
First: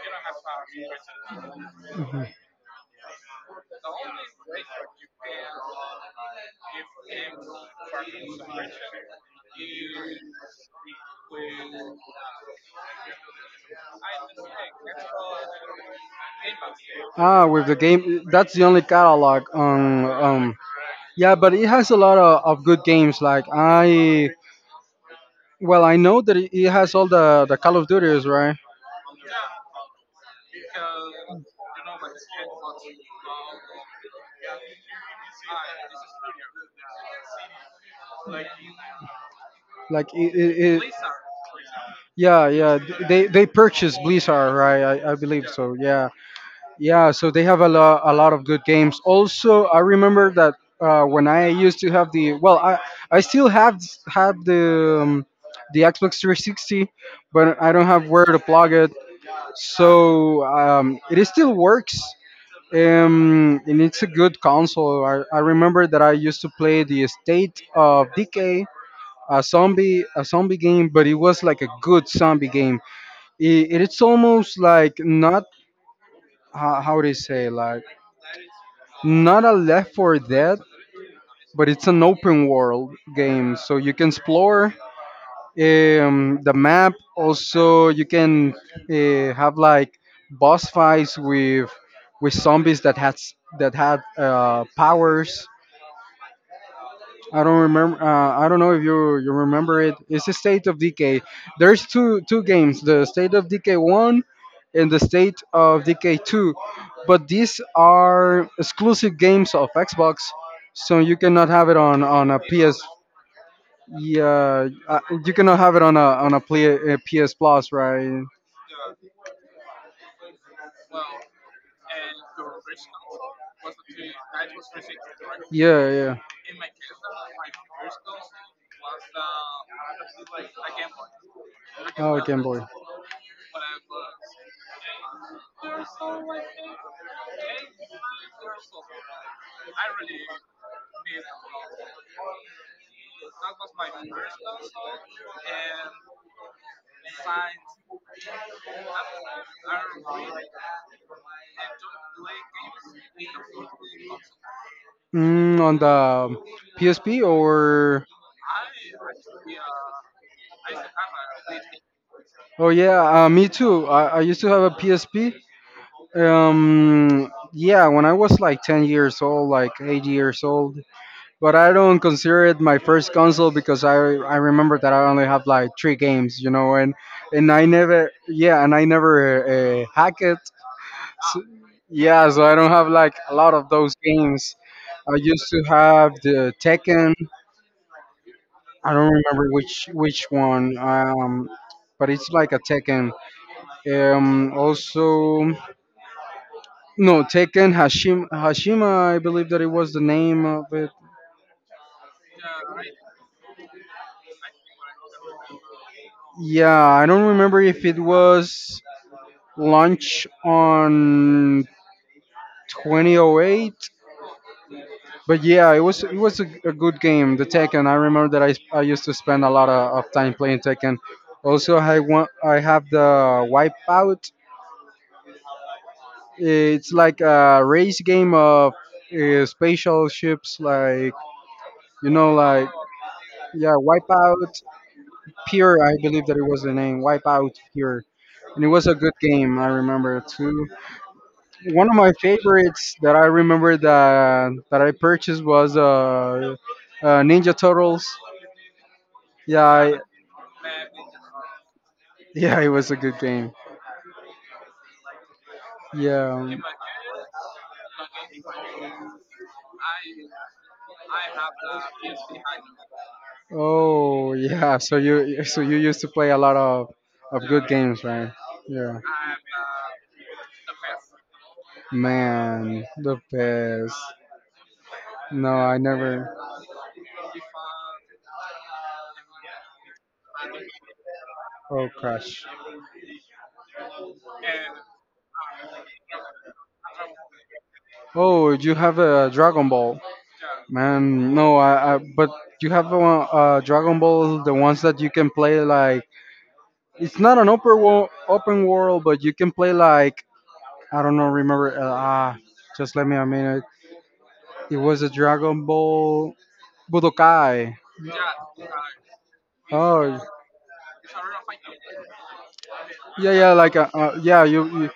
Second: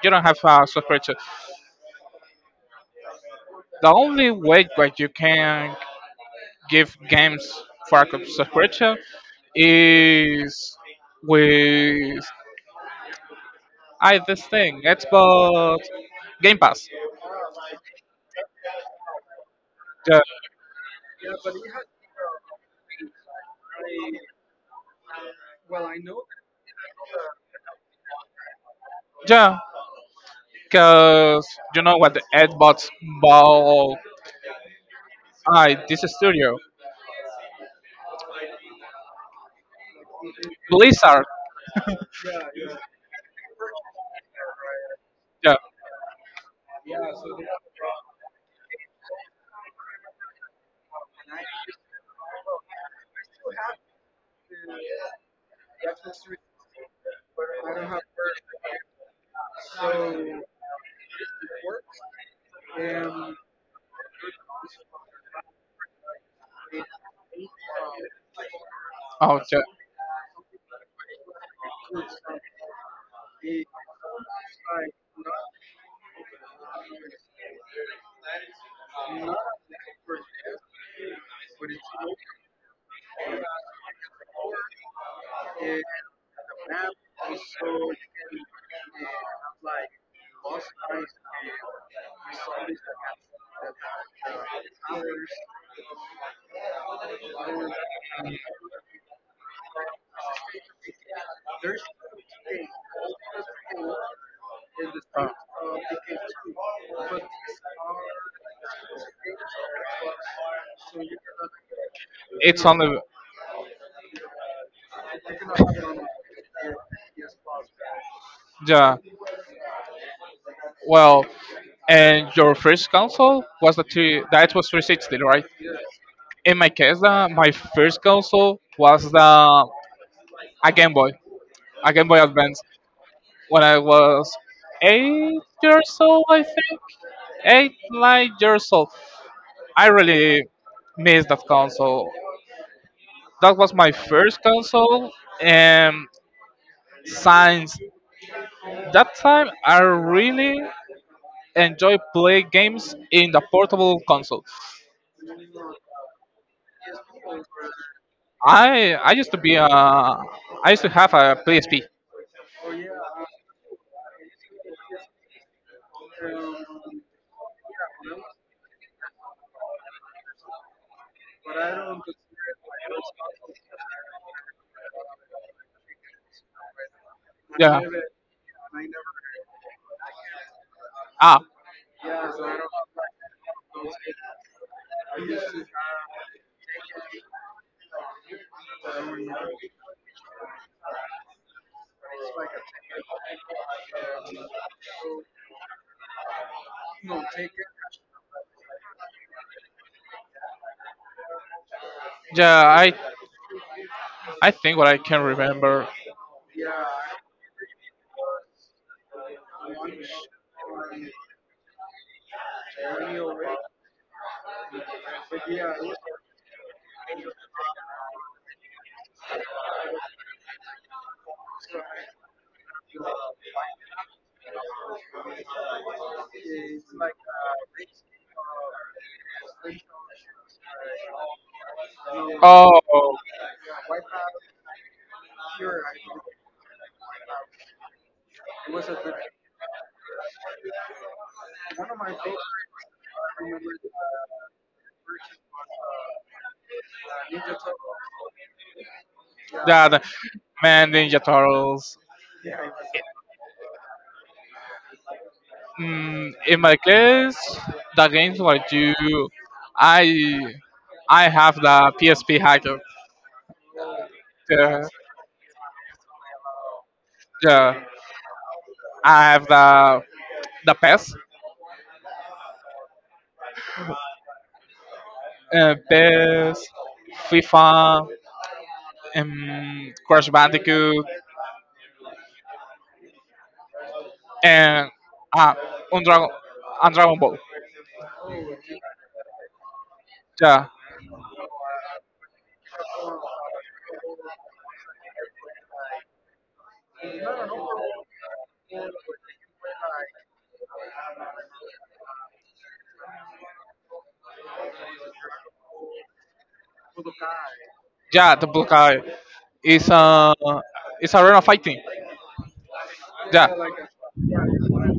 Speaker 2: you don't have a subscription. The only way that you can give games for a subscription is with I this thing, Xbox Game Pass.
Speaker 1: Ah, with the game, that's the only catalog on, um, yeah, but it has a lot of good games. Like, well, I know that it has all the Call of Duties, right?
Speaker 2: Yeah, because you know what the Xbox bought I this studio,
Speaker 1: Like it
Speaker 2: Blizzard.
Speaker 1: Yeah, yeah. They purchased Blizzard, right? I believe
Speaker 2: Yeah.
Speaker 1: so. Yeah, yeah. So they have a lot, a lot of good games. Also, I remember that when I used to have the well, I still have the, the Xbox 360, but I don't have where to plug it. So it is still works. And it's a good console. I remember that I used to play the State of Decay, a zombie, a zombie game, but it was, like, a good zombie game. It's almost like, not, how they say, like, not a Left for Dead, but it's an open world game, so you can explore the map. Also, you can have, like, boss fights with zombies that had powers. I don't
Speaker 2: Oh yeah.
Speaker 1: remember. I don't know if you remember it. It's the State of Decay. There's two games: the State of Decay one and the State of Decay two. But these are exclusive games of Xbox, so you cannot have it on a
Speaker 2: It's on
Speaker 1: PS.
Speaker 2: the,
Speaker 1: Yeah, you cannot have it on a, on a PS Plus, right?
Speaker 2: yeah. Well, and your first console was the two. That was 360, right?
Speaker 1: Yeah, yeah.
Speaker 2: In my case, my first console was the a Game Boy, a Game
Speaker 1: Oh,
Speaker 2: Boy
Speaker 1: Game
Speaker 2: Advance.
Speaker 1: Boy.
Speaker 2: When I was
Speaker 1: I
Speaker 2: 8 years old, I
Speaker 1: really,
Speaker 2: think 8 9 years old. I really miss that console.
Speaker 1: that
Speaker 2: That
Speaker 1: was
Speaker 2: was
Speaker 1: my
Speaker 2: my
Speaker 1: first
Speaker 2: first
Speaker 1: console,
Speaker 2: console, and since that time, I really enjoy play games in the portable console.
Speaker 1: and. Mm, on the PSP? Or,
Speaker 2: I used to be a I used to have a PSP.
Speaker 1: oh yeah, me too. I used to have a PSP. Yeah, when I was like 10 years old, like 8 years old. But I don't consider it my first console because I remember that I only have like three games, you know, and I
Speaker 2: Yeah.
Speaker 1: never, yeah, and I never hack it.
Speaker 2: Ah.
Speaker 1: So, yeah, so I don't have like a lot of those games. I used to have the Tekken. I don't remember which one. But it's like a Tekken. Also, no, Tekken Hashim, Hashima. I believe that it was the name of it.
Speaker 2: Yeah. I think what I can remember.
Speaker 1: Yeah, I don't remember if it was launch on 2008. But yeah, it was, it was a good game. The Tekken. I remember that I used to spend a lot of time playing Tekken. Also, I have the Wipeout. It's like a race game of spatial ships, like, you know, like,
Speaker 2: Oh.
Speaker 1: yeah, Wipeout Pure. I believe that it was the name, Wipeout Pure, and it was a good game. I remember too. One of my favorites that I remember that I purchased was Ninja Turtles. Yeah,
Speaker 2: Yeah. The, man, Ninja Turtles.
Speaker 1: yeah, it was a good game.
Speaker 2: Mm,
Speaker 1: Yeah.
Speaker 2: in my case, the games were you, I, I have the PSP hacker.
Speaker 1: Oh, yeah.
Speaker 2: Yeah,
Speaker 1: So you so you used to play a lot of good
Speaker 2: yeah.
Speaker 1: games, right? Yeah.
Speaker 2: I have the PES,
Speaker 1: Man, the best. No, I never.
Speaker 2: PES, FIFA, Crash Bandicoot,
Speaker 1: Oh, Crash.
Speaker 2: and uh, on Dragon, on Dragon Ball.
Speaker 1: Oh, you have a Dragon Ball.
Speaker 2: Yeah,
Speaker 1: Man, no, I but you have a, Dragon Ball, the ones that you can play like, it's not an open world, but you can play like, I don't know, remember? Just let me a minute. It was a Dragon Ball Budokai.
Speaker 2: yeah. The Blue Guy is
Speaker 1: Oh,
Speaker 2: a, uh, it's arena fighting.
Speaker 1: yeah,
Speaker 2: Yeah,
Speaker 1: yeah, like, yeah, you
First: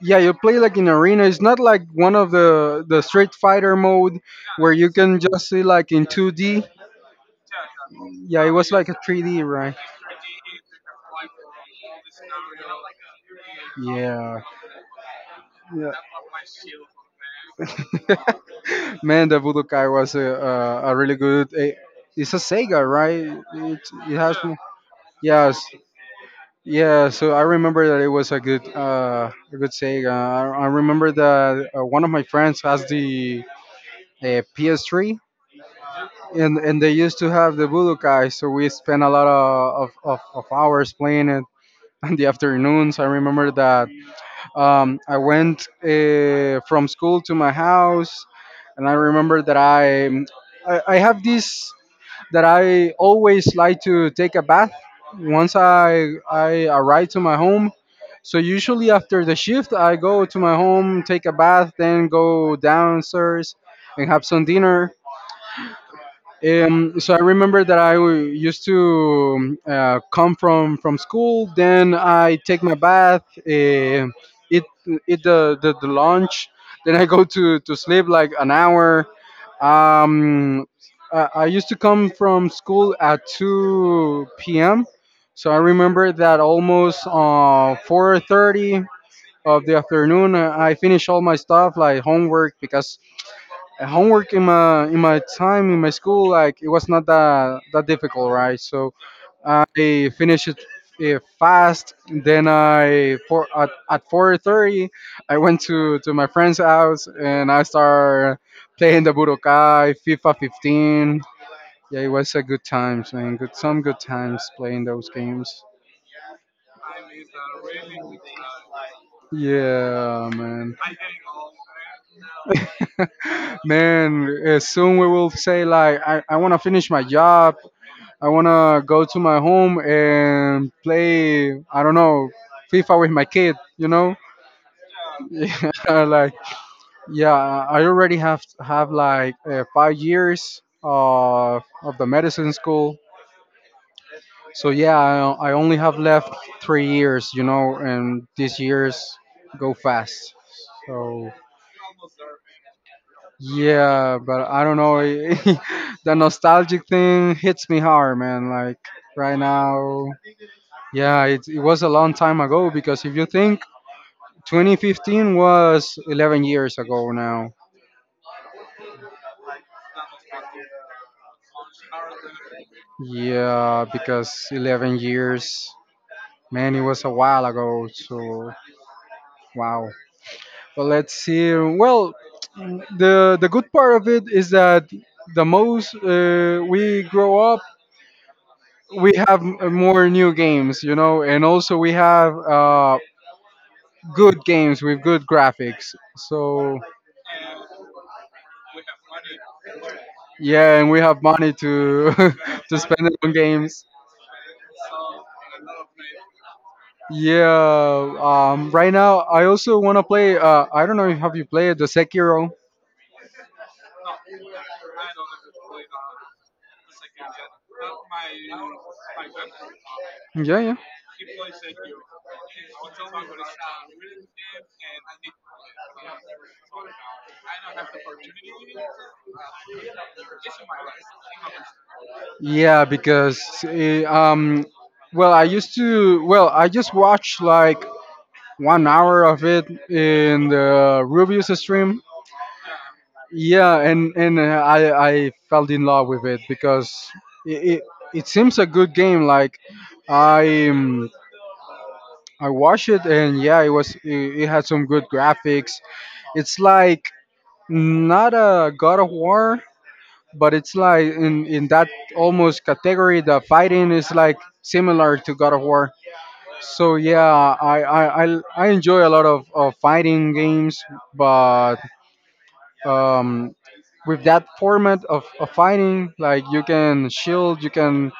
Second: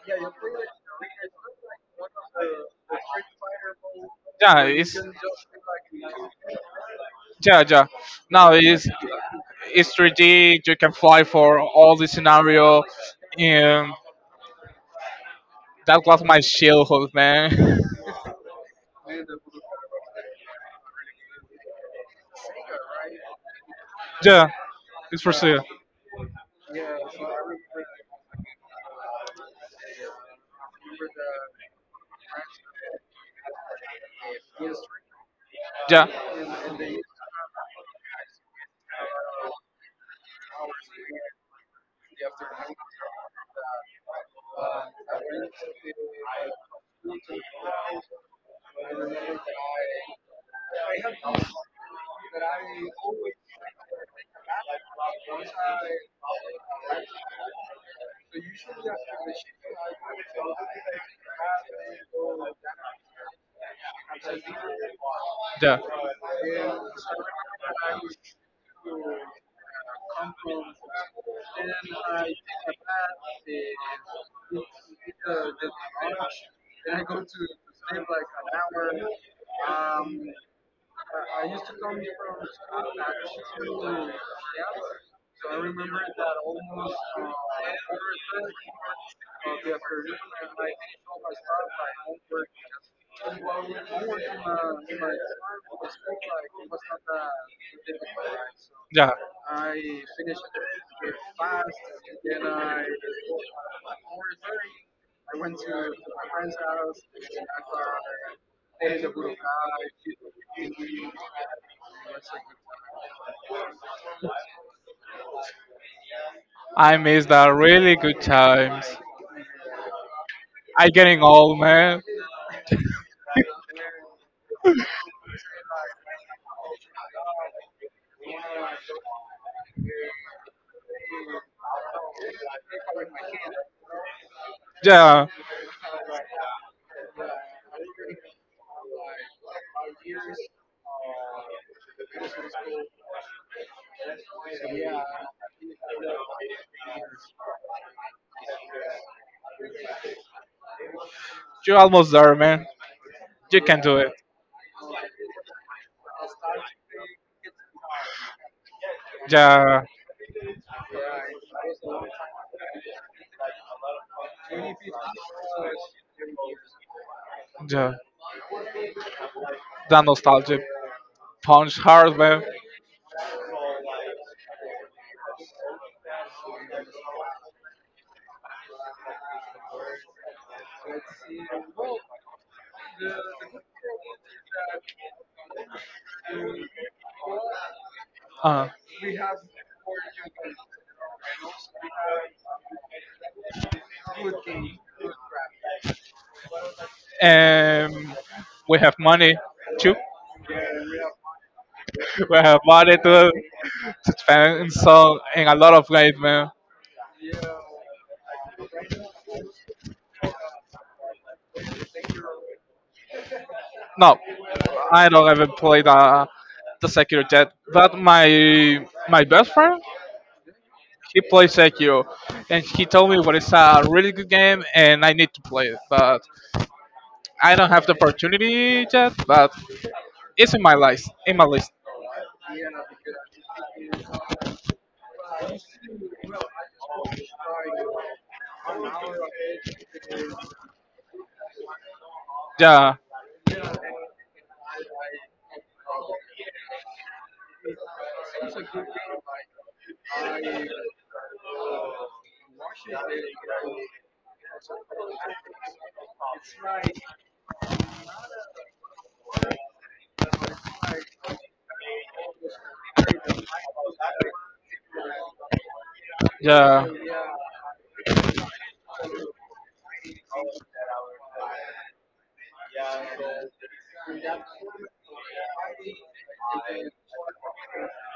Speaker 1: yeah, you play like in arena. It's not like one of the Street Fighter mode
Speaker 2: yeah.
Speaker 1: where you
Speaker 2: It's
Speaker 1: can just see like in 2D.
Speaker 2: yeah, yeah.
Speaker 1: Yeah, it
Speaker 2: Now
Speaker 1: was like a 3D, right?
Speaker 2: it's 3D. You can fly for all the scenario. And
Speaker 1: Yeah, yeah.
Speaker 2: that was my childhood, man.
Speaker 1: Man, the Budokai was a really good. It's a Sega, right? It has.
Speaker 2: Yeah, it's for sure.
Speaker 1: Yes. Yeah. So I remember that it was a good Sega. I remember that one of my friends has the, PS3,
Speaker 2: Yeah.
Speaker 1: and they used to have the Budokai. So we spent a lot of, of hours playing it in the afternoons. I remember that. I went from school to my house, and I remember that I have this, that I always like to take a bath once I arrive to my home. So usually after the shift, I go to my home, take a bath, then go downstairs and have some dinner.
Speaker 2: Yeah. Yeah.
Speaker 1: So I remember that I used to come from school. Then I take my bath, eat, eat the lunch. Then I go to sleep like an hour. Um, I used to come from school at two p.m. So I remember that almost 4:30 of the afternoon, I finish all my stuff, like homework, because homework in my, in my time in my school, like, it was not that difficult, right? So I finished it, fast, then I for at 4:30 I went to my friend's house and I started playing the Budokai, FIFA 15. Yeah, it was a good times, man. Good, some good times playing those games.
Speaker 2: I miss the really good times.
Speaker 1: Yeah, man.
Speaker 2: I getting old, man.
Speaker 1: Man, soon we will say like, I want to finish my job, I wanna go to my home and play, I don't know, FIFA with my kid, you know?
Speaker 2: Yeah.
Speaker 1: Yeah, like, yeah, I already have like 5 years of the medicine school. So yeah, I only have left 3 years. You know, and these years go fast. So,
Speaker 2: You're almost there, man. You can do it.
Speaker 1: yeah, but I don't know. The nostalgic thing hits me hard, man. Like, right
Speaker 2: Yeah.
Speaker 1: now. Yeah, it was a long time ago because if you think, 2015 was 11 years ago now.
Speaker 2: Yeah. The nostalgia. Punch hardware,
Speaker 1: Yeah, because 11 years, man, it was a while ago. So, wow. But let's see. Well, the good part of it is that the most, we grow up,
Speaker 2: uh,
Speaker 1: we have more new games, you know, and also we have good games with good graphics. So.
Speaker 2: and we have money too.
Speaker 1: Yeah, and we have money to
Speaker 2: We have
Speaker 1: to
Speaker 2: money
Speaker 1: spend it on
Speaker 2: to
Speaker 1: games.
Speaker 2: spend, so in a lot of ways, man.
Speaker 1: Yeah. Right now, I also want to play. I don't know if have you played the Sekiro.
Speaker 2: No, I don't even play the Sekiro yet, but my best friend
Speaker 1: Yeah. Yeah.
Speaker 2: he plays Sekiro, and he told me what is a really good game, and I need to play it, but I don't have the opportunity yet. But it's in my list, in my list.
Speaker 1: Yeah. Because eh, um. Well, I used to. Well, I just watched like 1 hour of it in the Rubius stream.
Speaker 2: Yeah,
Speaker 1: Yeah, and I fell in love with it because it it, it seems a good game. Like, I I watched it and yeah, it was, it had some good graphics. It's like not a God of War, but it's like in that almost category. The fighting is like similar to God of War.
Speaker 2: yeah,
Speaker 1: So yeah, I enjoy a lot of fighting games, but um, with that format of fighting, like you can shield, you can,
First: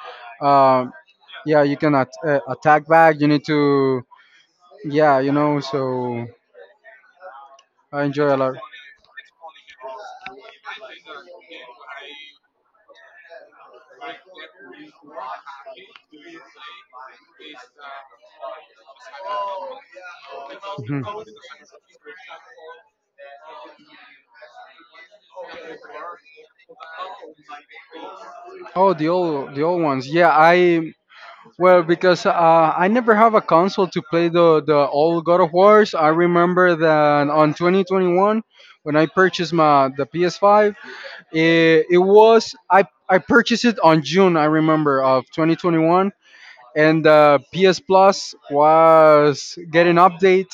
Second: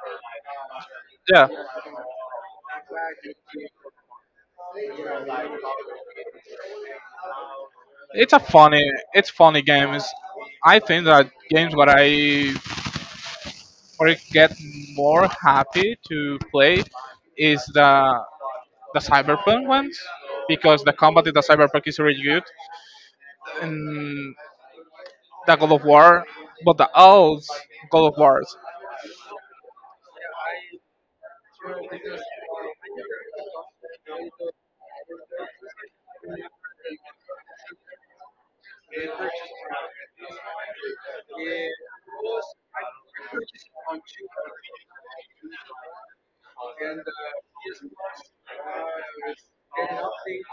Speaker 1: uh,
Speaker 2: yeah.
Speaker 1: yeah, you can attack back. You need to, yeah, you know, so I
Speaker 2: It's
Speaker 1: enjoy a
Speaker 2: a
Speaker 1: lot.
Speaker 2: funny, it's funny games. I think that games what I get more happy to play is the cyberpunk ones because the
Speaker 1: Mhm.
Speaker 2: combat in the cyberpunk is really good and the God of War, but the old God of Wars.
Speaker 1: Oh, the old, the old ones. Yeah, I, well, because I never have a console to play the old God of Wars. I remember that on 2021 when I purchased my the PS5, it, it was, I purchased it on June. I remember, of 2021, and PS Plus was getting update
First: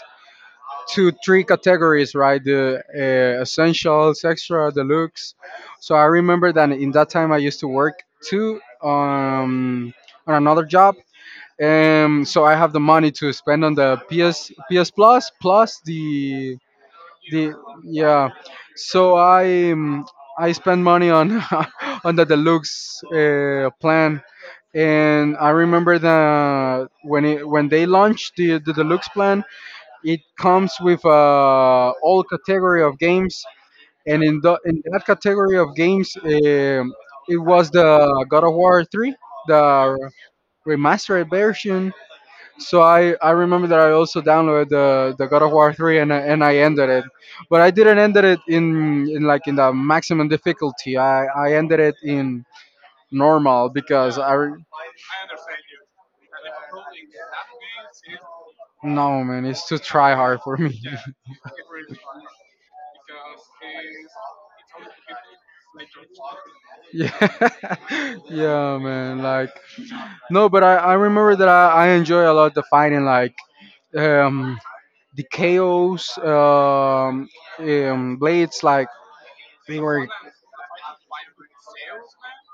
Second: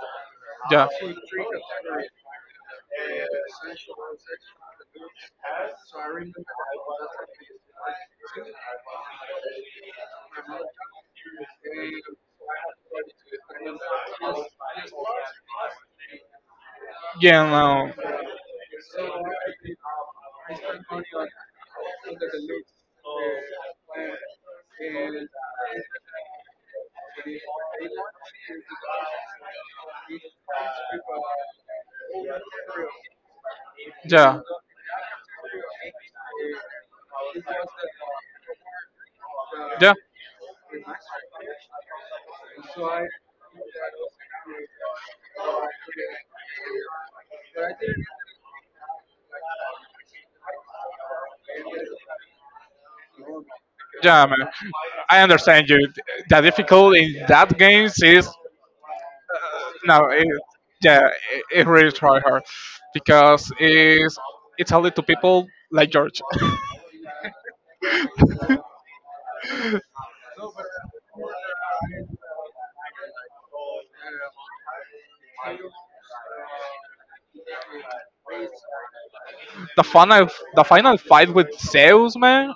Speaker 2: Yeah.
Speaker 1: to three categories, right? The essentials, extra, deluxe. So I remember that in that time I used to work too, on another job, and so I have the money to spend on the PS Plus plus
Speaker 2: Yeah,
Speaker 1: the,
Speaker 2: no.
Speaker 1: yeah. So I spend money on on the deluxe plan, and I remember that when it, when they launched the deluxe plan, it comes with all category of games, and
Speaker 2: Yeah,
Speaker 1: in the, in that category of games, it was the God of War three,
Speaker 2: yeah,
Speaker 1: the remastered version. So I remember that I also downloaded the God of War three, and I ended it, but I didn't end it in, like, in the maximum difficulty. I ended it in normal because
Speaker 2: yeah, man. I understand you. The difficult in that games is
Speaker 1: no, man, it's too
Speaker 2: no,
Speaker 1: try
Speaker 2: it,
Speaker 1: hard for me.
Speaker 2: yeah, it really try hard because it's only to people like George.
Speaker 1: Yeah, yeah, man. Like, no, but I remember that I enjoy a lot the fighting, like, um, the chaos, blades, like, they
Speaker 2: the
Speaker 1: were,
Speaker 2: final the final fight with Zeus, man,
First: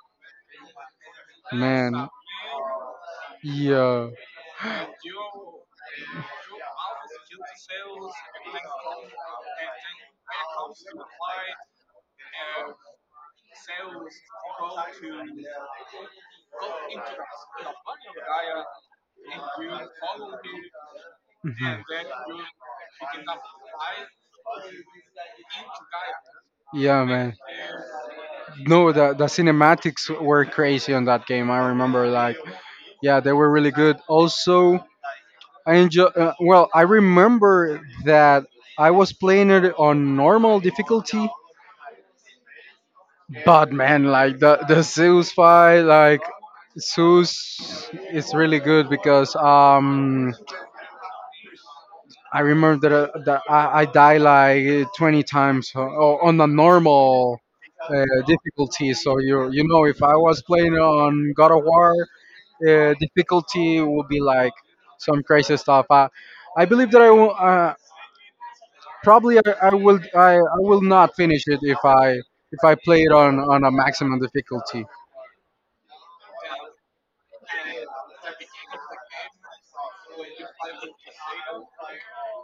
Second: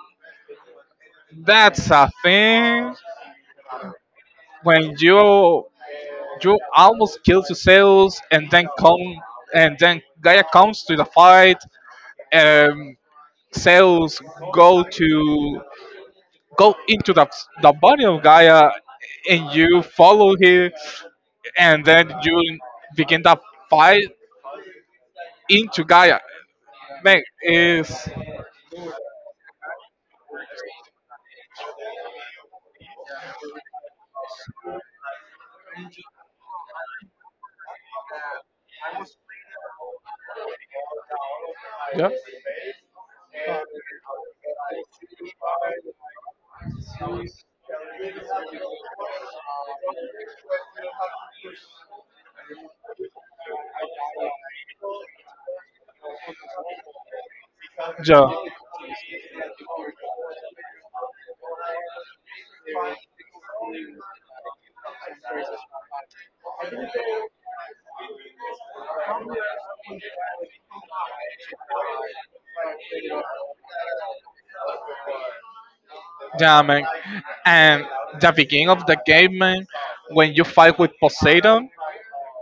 Speaker 2: that's
Speaker 1: man,
Speaker 2: a thing.
Speaker 1: yeah.
Speaker 2: When you almost kill Zeus and then come and then Gaia comes to the fight, um, Zeus go to go into the body of Gaia and you follow him
Speaker 1: Mhm.
Speaker 2: and then you begin the fight into Gaia.
Speaker 1: Yeah,
Speaker 2: Man,
Speaker 1: man.
Speaker 2: is
Speaker 1: No, the cinematics were crazy on that game. I remember, like, yeah, they were really good. Also, I enjoy. Well, I remember that I was playing it on normal difficulty,
Speaker 2: yeah,
Speaker 1: but man, like the Zeus fight, like, Zeus is really good because I remember that, that I die like 20 times on the normal uh, difficulty. So you know, if I was playing on God of War difficulty, will be like some crazy stuff. I
Speaker 2: yeah.
Speaker 1: believe that I will probably I will not finish it if I play it on a maximum difficulty.
Speaker 2: Damn. And the beginning of the game, man, when you fight with Poseidon,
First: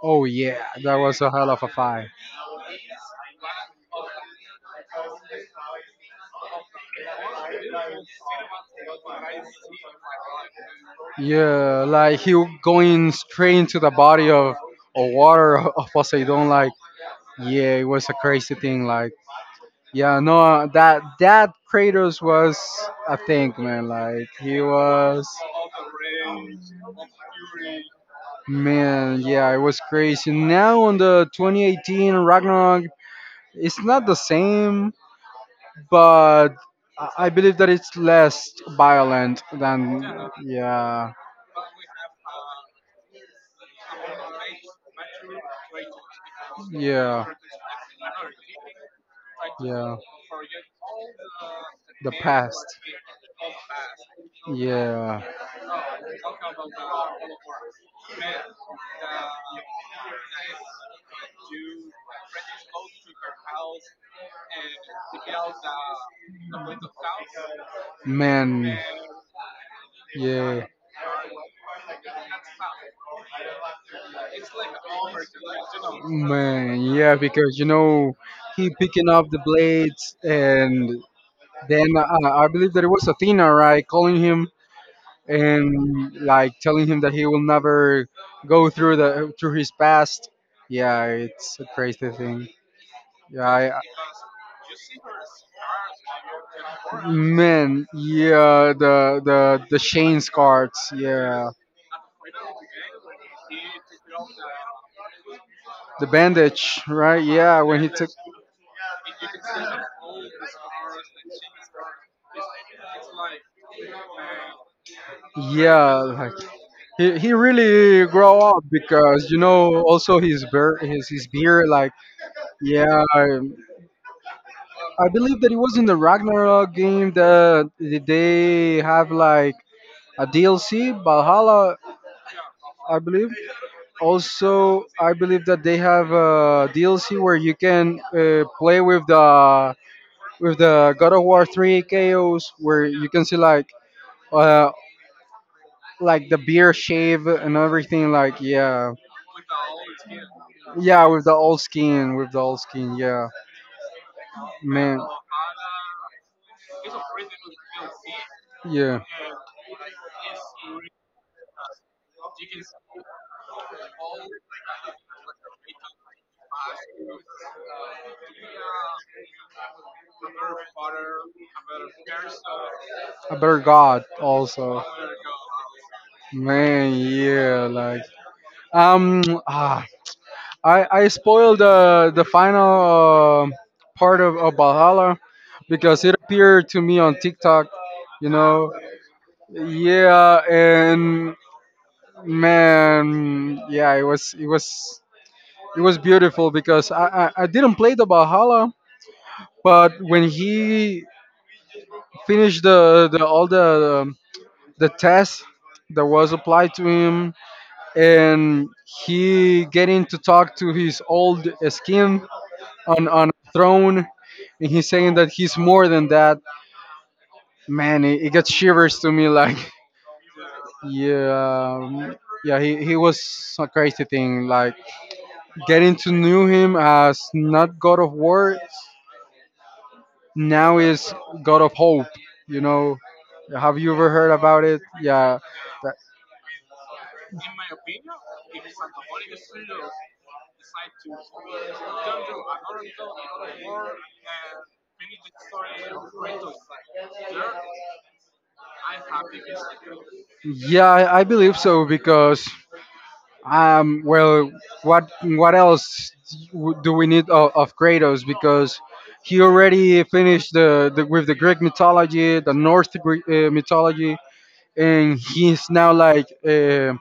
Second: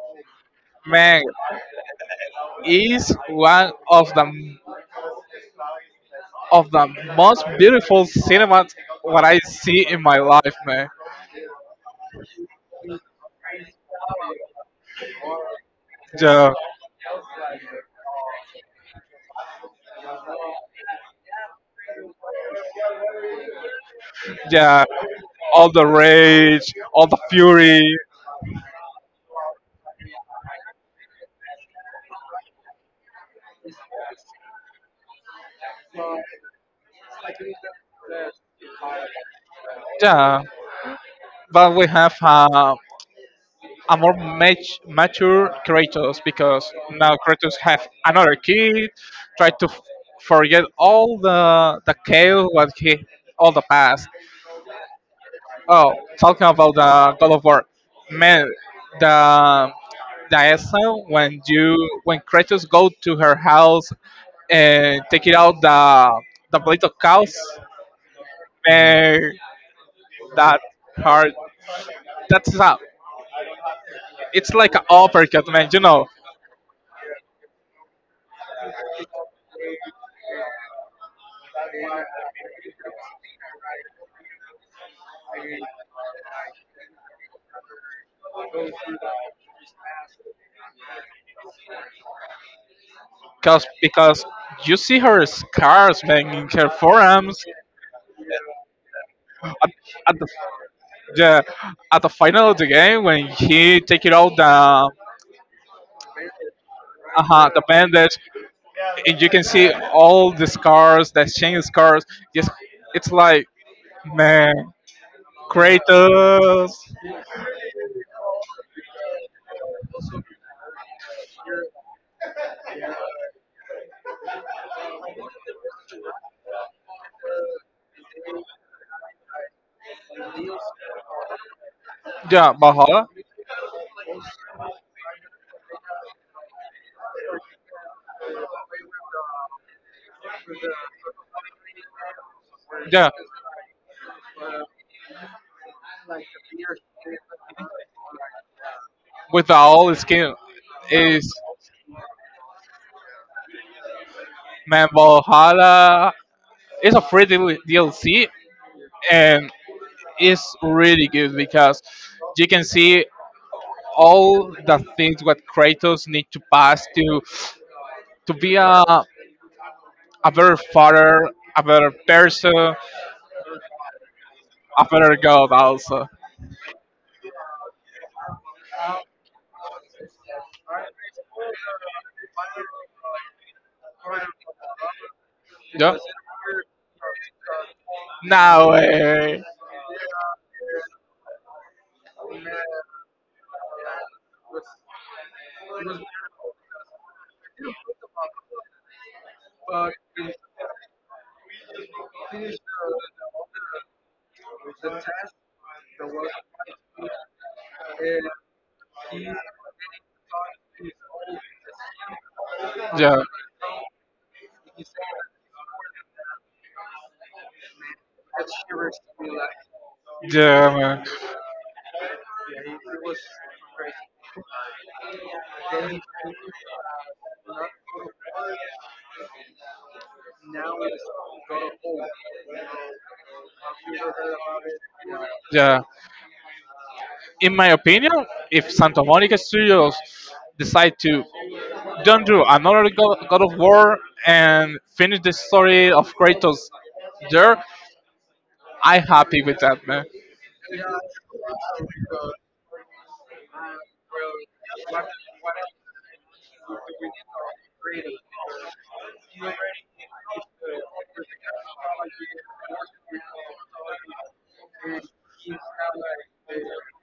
Speaker 1: Oh yeah, that was
Speaker 2: man,
Speaker 1: a hell of a fight.
Speaker 2: is one of the most beautiful cinemas what I see in my life, man.
Speaker 1: Yeah, like he going straight into the body of water of Poseidon.
Speaker 2: Yeah.
Speaker 1: Yeah, it was a crazy thing. Like, yeah, no, that Kratos was a thing, man. Like he
Speaker 2: Yeah,
Speaker 1: was,
Speaker 2: all the rage, all the fury.
Speaker 1: man. Yeah, it was crazy. Now on the 2018 Ragnarok, it's not the same, but I believe that it's less violent than.
Speaker 2: Yeah,
Speaker 1: Yeah,
Speaker 2: but we have a more mature Kratos because now
Speaker 1: yeah,
Speaker 2: Kratos have another kid, try to
Speaker 1: yeah.
Speaker 2: forget all the chaos what
Speaker 1: Past.
Speaker 2: he all the past.
Speaker 1: Yeah.
Speaker 2: Oh, talking about the God of War, man, the the essence when you when Kratos go to her house and take it out the plate of cows,
Speaker 1: Man.
Speaker 2: man, that
Speaker 1: Yeah.
Speaker 2: part that's a it's like an uppercut, man. You know,
Speaker 1: Man, yeah, because he picking up the blades, and then I believe that it was Athena, right, calling him and like telling him that he will never go through the through his past. Yeah, it's a crazy thing.
Speaker 2: cause
Speaker 1: Yeah,
Speaker 2: because you see her scars, man, in her
Speaker 1: I,
Speaker 2: forearms
Speaker 1: man. Yeah, the
Speaker 2: at
Speaker 1: Shane cards.
Speaker 2: the
Speaker 1: Yeah,
Speaker 2: at the final of the game when he take it out
Speaker 1: the bandage, right? Yeah,
Speaker 2: the
Speaker 1: when he took.
Speaker 2: bandage and you can see all the scars, the chain scars. Just it's like man,
Speaker 1: Yeah, like
Speaker 2: Kratos.
Speaker 1: he really grow up because also his beard, his beard like yeah, I believe that it was in the Ragnarok game that they have like a DLC Valhalla.
Speaker 2: Yeah,
Speaker 1: I
Speaker 2: Valhalla.
Speaker 1: believe I believe that they have a DLC where you can play with the God of War 3 KOs where
Speaker 2: Yeah,
Speaker 1: you can see uh like the beer shave and everything, like yeah.
Speaker 2: with the all skin
Speaker 1: Yeah, with
Speaker 2: is
Speaker 1: the old skin, with the old skin. Yeah,
Speaker 2: man
Speaker 1: man.
Speaker 2: Valhalla. It's a free DLC
Speaker 1: Yeah.
Speaker 2: and it's really good because you can see all the things what Kratos need to pass to be a better father, a better person, a
Speaker 1: A better God also.
Speaker 2: better God also.
Speaker 1: Man, yeah, like um, ah, I spoiled the final part of Valhalla
Speaker 2: Yeah.
Speaker 1: because it appeared to me on TikTok. You know,
Speaker 2: No
Speaker 1: yeah, and man, yeah, it was beautiful because I didn't play the Valhalla, but when he finished the all the tests that was applied to him, and
Speaker 2: way.
Speaker 1: he getting to talk to his old skin on
Speaker 2: Yeah.
Speaker 1: on a throne, and he's saying that he's more than that. Man, it gets shivers to me. Like,
Speaker 2: Yeah, man.
Speaker 1: yeah, yeah, he was a crazy thing. Like, getting to know him as not God of War, now is God of Hope. You know, have you ever heard about it? Yeah,
Speaker 2: Yeah.
Speaker 1: that-
Speaker 2: In my opinion, if Santa Monica Studios decide to don't do another God of War and finish the story of Kratos there, I'm happy with that, man.
Speaker 1: yeah, I believe so. Because, well, what else do we need of Kratos? Because he already finished the with the Greek mythology, the North Greek mythology, and he's now like,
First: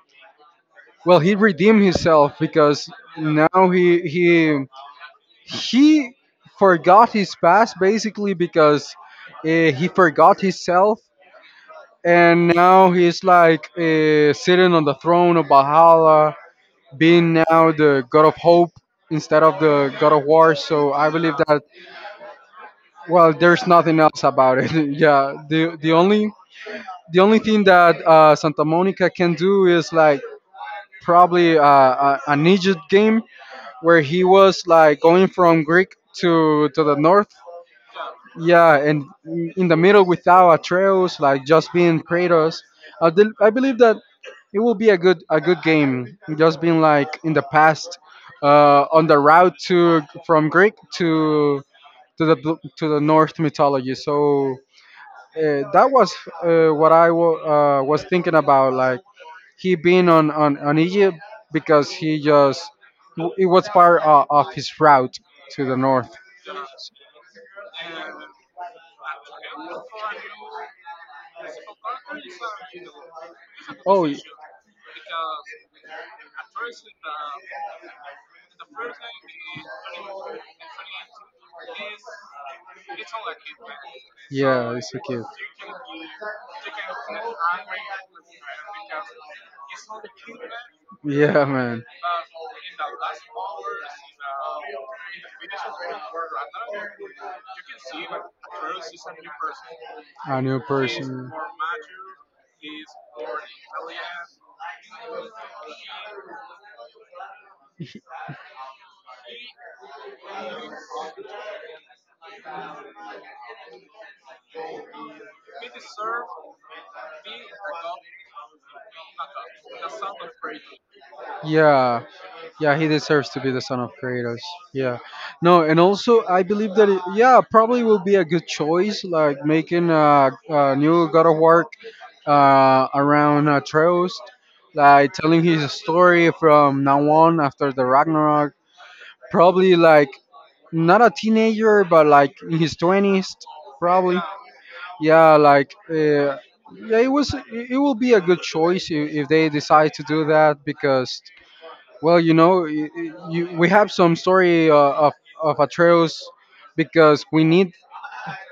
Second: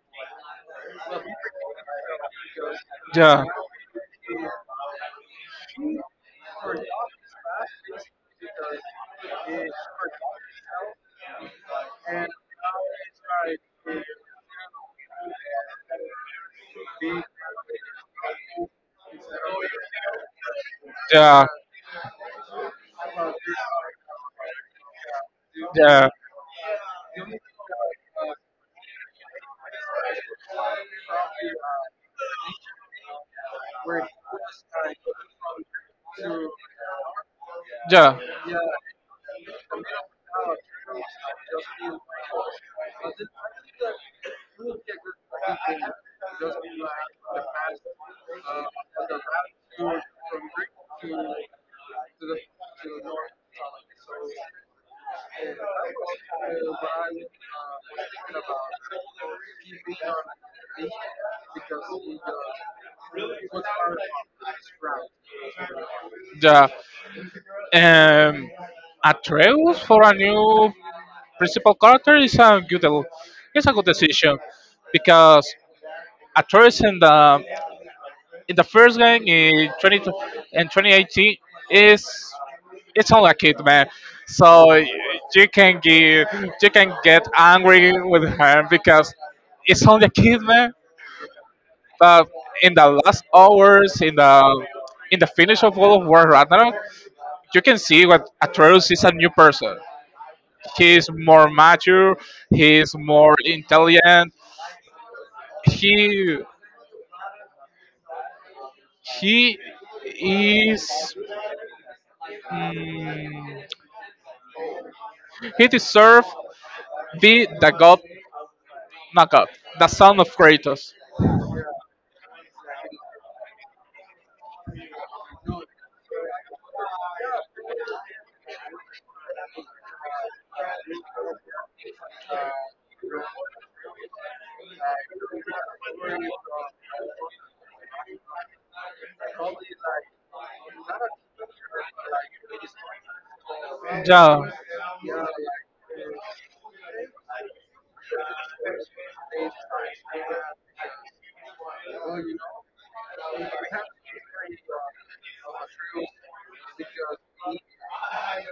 Speaker 1: well, he redeemed himself because
Speaker 2: Yeah.
Speaker 1: now he forgot his past basically because he forgot himself, and now he's like sitting on the throne of Valhalla, being now the god of hope instead of the god of war. So I believe
Speaker 2: Yeah,
Speaker 1: that, well, there's nothing else about it. Yeah, the only thing that Santa Monica can do is like probably a ninja game where he was like going from Greek to the north.
Speaker 2: yeah,
Speaker 1: Yeah, and in the middle without trails, like just being Kratos. I believe that it will be a good game. Just being
Speaker 2: yeah,
Speaker 1: like in the past, on the route to from Greek to the North mythology. So that was what I was thinking about, like he being on Egypt because he just, it was part of his route to the North.
Speaker 2: rap. Yeah. Um,
Speaker 1: Actually,
Speaker 2: Atreus for a new principal character is a good decision because Atreus and the in the first game in 20 in 2018 is it's all a kid man so
Speaker 1: yeah, it's okay. They can.
Speaker 2: you can give you can get angry with him because it's only a kid man
Speaker 1: It's. Yeah, man, but in
Speaker 2: but
Speaker 1: the.
Speaker 2: in the last hours in the finish of World of War Ragnarok you can see what Atreus is a new person,
Speaker 1: A new
Speaker 2: he's
Speaker 1: who.
Speaker 2: more mature, he's more intelligent, he he is, mm, he deserves be the god, not God, the son of Kratos.
Speaker 1: Yeah, yeah, he deserves to be the son of Kratos. Yeah, no, and also I believe that it, yeah, probably will be a good choice, like making a new God of War around Atreus, like telling his story from now on after the Ragnarok. Probably like not a teenager, but like in his twenties, probably. Yeah, like yeah, it was. It will be a good choice if they decide to do that because, well, we have some story of Atreus because we need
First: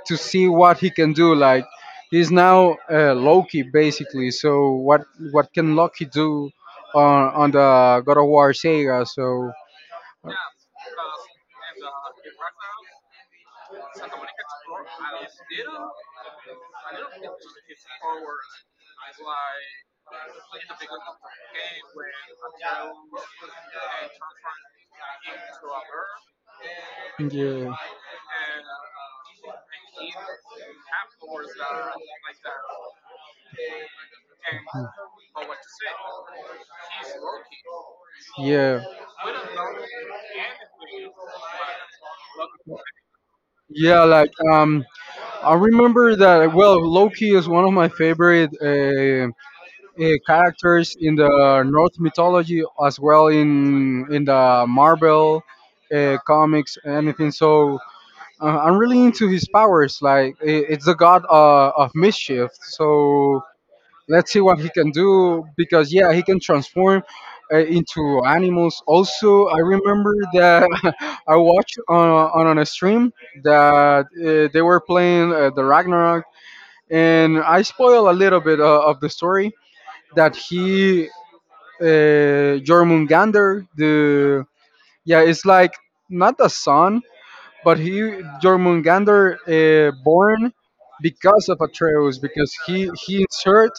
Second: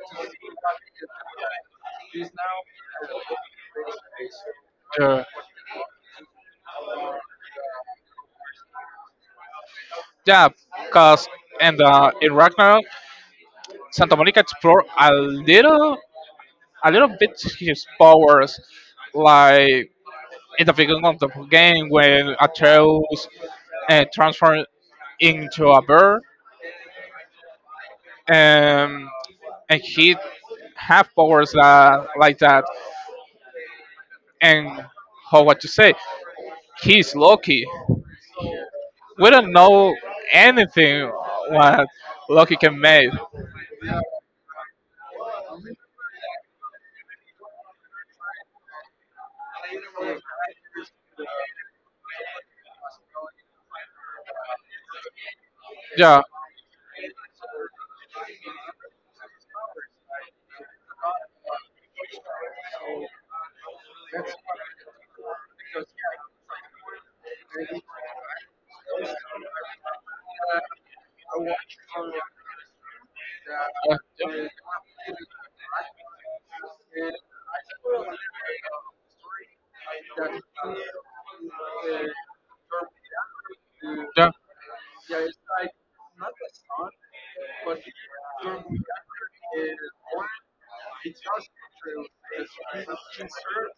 Speaker 1: to see what he can do. Like
Speaker 2: Yeah.
Speaker 1: he's now Loki basically. So what
Speaker 2: Uh,
Speaker 1: what can Loki do on the God of War saga? So
Speaker 2: yeah, because in the in Ragnarok, Santa Monica explore a little bit his powers, like in the beginning of the game when Atreus transformed into a bird,
Speaker 1: yeah. And
Speaker 2: and and he have powers that, like that. And how what to say? He's Loki.
Speaker 1: yeah.
Speaker 2: We don't know anything what Loki can make.
Speaker 1: Yeah, like I remember that. Well, Loki is one of my favorite characters in the Norse mythology, as well in the Marvel
Speaker 2: Yeah, yeah.
Speaker 1: comics, anything. So I'm really into his powers. Like, it's the god of mischief. So let's see what he can do because yeah, he can transform into animals. Also, I remember that I watched on a stream that they were playing the Ragnarok, and I spoil a little bit of the story that he, Jormungandr, the, yeah, it's like not the sun but he Jormungandr born because of Atreus, because he insert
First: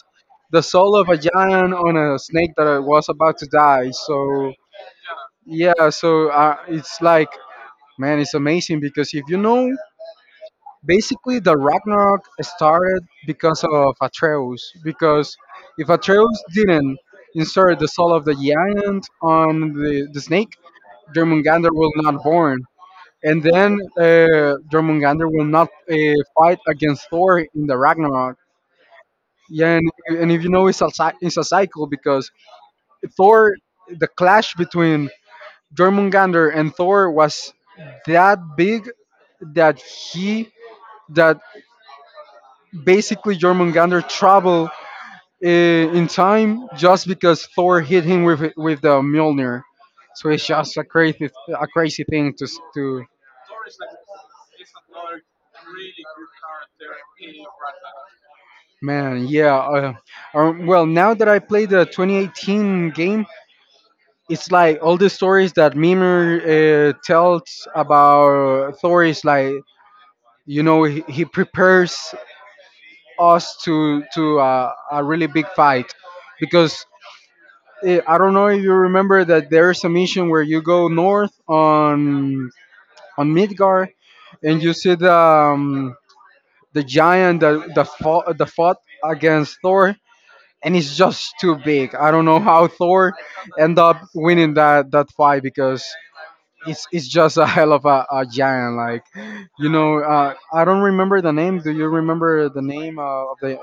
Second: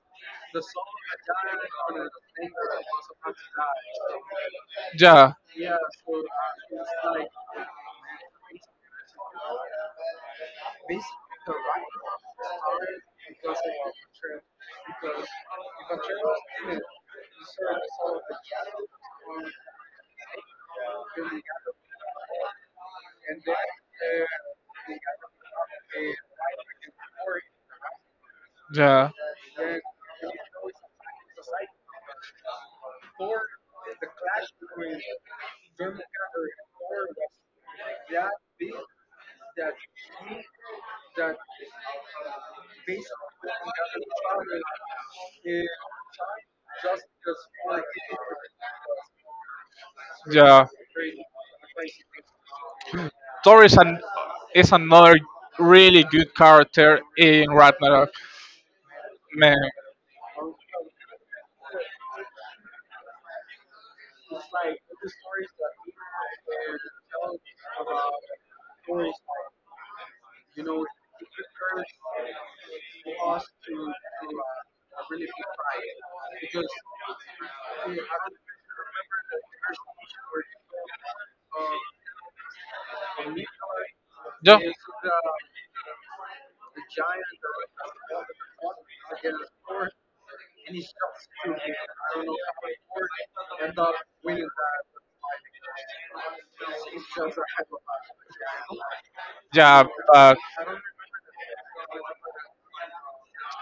Speaker 1: the soul of a giant on a snake that was about to die. So
Speaker 2: Yeah,
Speaker 1: yeah, so it's like, man, it's amazing because if you know, basically the Ragnarok started because of Atreus because if Atreus didn't insert the soul of the giant on the snake, Jormungandr will not born. And then Jormungandr will not fight against Thor in the Ragnarok.
Speaker 2: yeah, yeah,
Speaker 1: Yeah, and if you know, it's a cycle because Thor, the clash between Jormungandr and Thor was that big that that basically Jormungandr traveled in time just because Thor hit him with the Mjolnir. So it's
Speaker 2: yeah.
Speaker 1: just a crazy thing to.
Speaker 2: Thor is an is another really good character in Ragnarok.
Speaker 1: Man, yeah.
Speaker 2: Man,
Speaker 1: Well, now that I played the 2018 game, it's like all the stories that Mimir tells about Thor is like, he prepares us to a really big fight because, I don't know if you remember that there's a mission where you go north on Midgard and you see the giant that the fought against Thor, and it's just too big. I don't know how Thor end up winning that fight because it's just a hell of a giant. Like,
Speaker 2: yeah, but
Speaker 1: I don't remember the name. Do you remember the name of the.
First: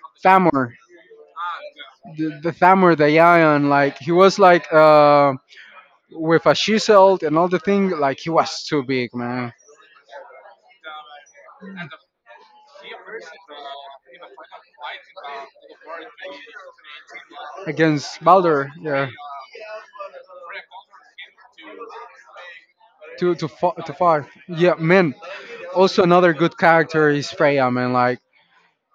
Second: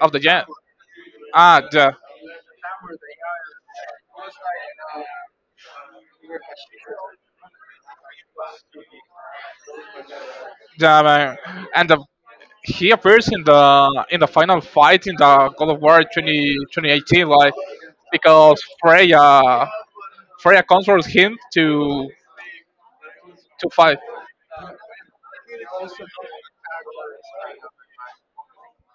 Speaker 2: of the jam.
Speaker 1: Thamur?
Speaker 2: Ah,
Speaker 1: The Thamur, the giant. Like he was like with a shield and all the thing. Like he was too big, man.
Speaker 2: the and the he appears in the final fight in the God of War 202018, like
Speaker 1: Against
Speaker 2: because
Speaker 1: Balder, yeah,
Speaker 2: Freya Freya controls him
Speaker 1: to to
Speaker 2: to
Speaker 1: fo- to
Speaker 2: fight.
Speaker 1: fight. Yeah, man. Also, another good character is Freya, man. Like,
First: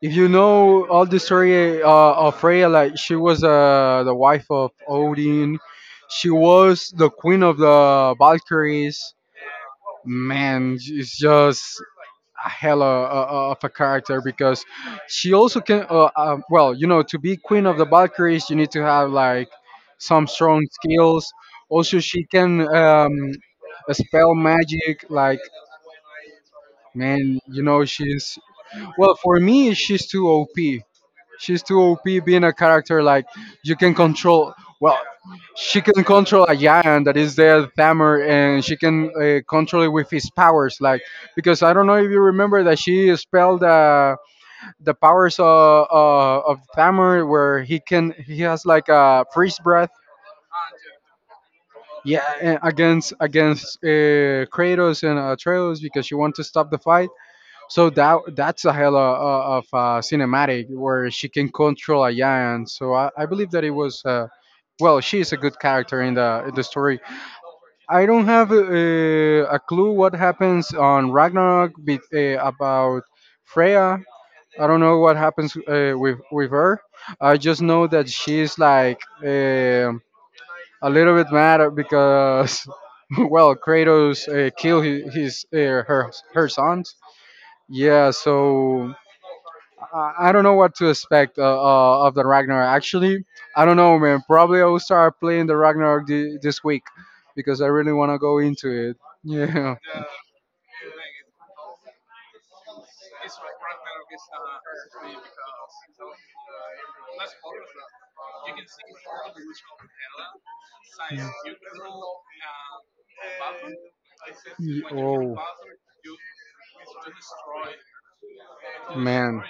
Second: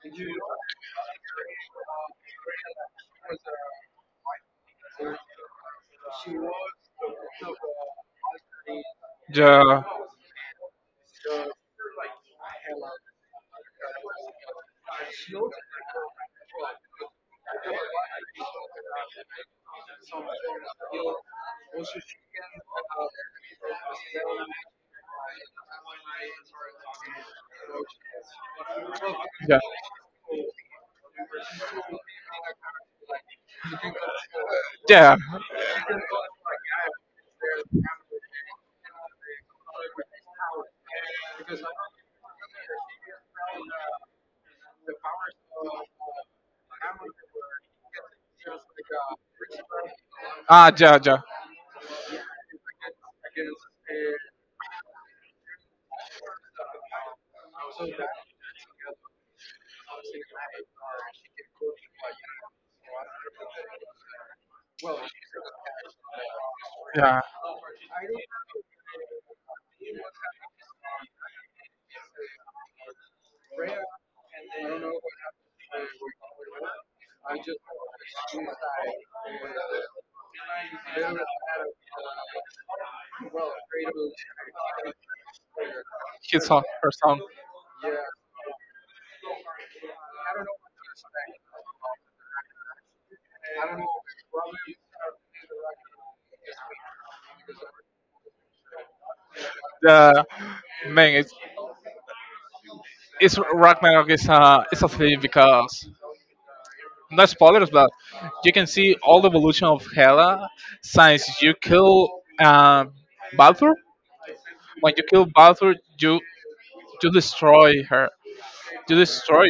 Speaker 1: if you know all the story of Freya, like she was the wife of Odin, she was the queen of the Valkyries.
Speaker 2: Yeah.
Speaker 1: Man, it's just a hell of a character because she also can. Well, to be queen of the Valkyries, you need to have like some strong skills. Also, she can spell magic. Like, man, she's, well, for me, she's too OP. She's too OP being a character like you can control. Well,
Speaker 2: Yeah. Yeah.
Speaker 1: she can control a giant that is there, Thammer, and she can control it with his powers. Like, because I don't know if you remember that she spelled the powers of Thammer, where he has like a freeze breath.
Speaker 2: Ah, ja, ja.
Speaker 1: Yeah, and against Kratos and Atreus because she wanted to stop the fight, so that that's a hell of cinematic where she can control a giant. So I believe that it was, well, she is a good character in the story.
Speaker 2: Yeah.
Speaker 1: I don't have a clue what happens on Ragnarok, about Freya. I don't know what happens with her. I just know that she's like a little bit mad because, well, Kratos killed his her
Speaker 2: His
Speaker 1: her
Speaker 2: song, her
Speaker 1: sons.
Speaker 2: song.
Speaker 1: Yeah, so I don't know what to expect of the Ragnarok. Actually, I don't know, man. Probably I will start playing the Ragnarok this week because I really want to go into it. Yeah.
Speaker 2: The man, it's Ragnarok is a thing because no spoilers, but you can see all the evolution of Hela since you kill uh, Baldur when you kill
Speaker 1: Oh
Speaker 2: Balthor, you destroy her. You
Speaker 1: man.
Speaker 2: destroy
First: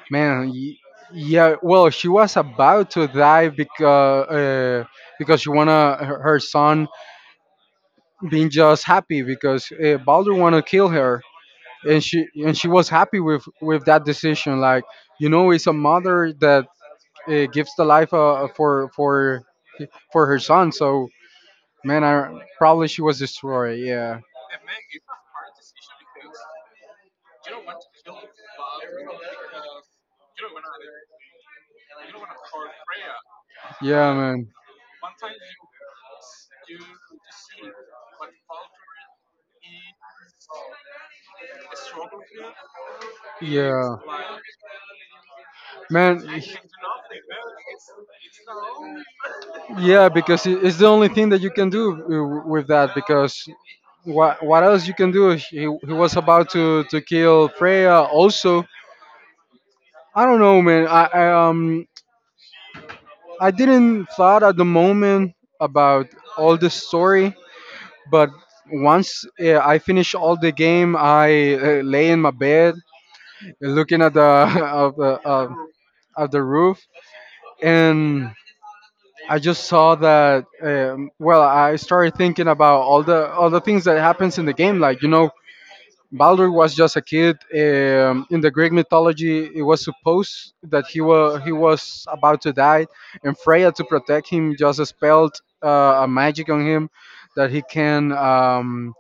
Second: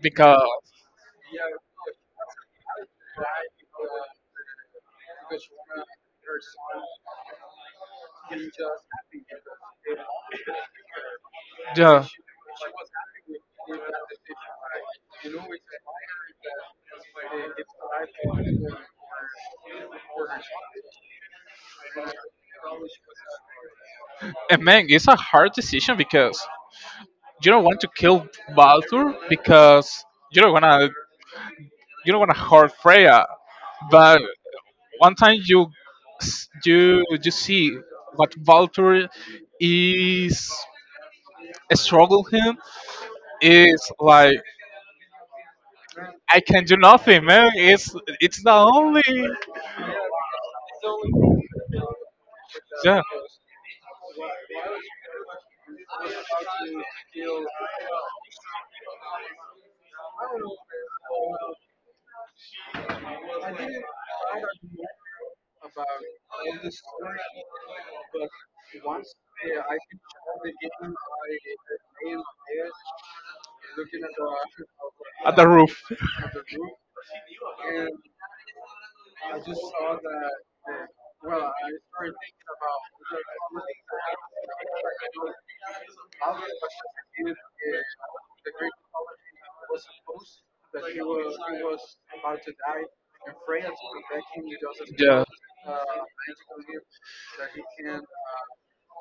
Speaker 2: because
Speaker 1: Man. Yeah. Well, she was about to die because she wanna her son being just happy because Baldur wanna kill her, and
Speaker 2: yeah,
Speaker 1: she was happy with that decision, like it's a mother that gives the life for her son. So, man, I probably she was destroyed. Yeah.
Speaker 2: and man, it's a hard decision because you don't want to kill Balthor because you don't wanna you don't wanna hurt Freya,
Speaker 1: Yeah,
Speaker 2: but
Speaker 1: man.
Speaker 2: one time you you you see what Valtteri is struggle him is
Speaker 1: Yeah,
Speaker 2: like
Speaker 1: man.
Speaker 2: I can do nothing, man. It's the only
Speaker 1: Yeah, because it's the only thing that you can do with that.
Speaker 2: yeah.
Speaker 1: Because what else you can do? He was about to kill Freya. Also, I don't know, man. I didn't thought at the moment about all the story, but once I finished all the game, I lay in my bed looking at the of the
Speaker 2: At the
Speaker 1: of,
Speaker 2: roof.
Speaker 1: of the roof and. I just saw that. Well, I started thinking about all the things that happens in the game. Like, Baldur was just a kid. In the Greek mythology, it was supposed that he was about to die, and Freya, to protect him, just
Speaker 2: Yeah.
Speaker 1: spelled a magic on him that he can.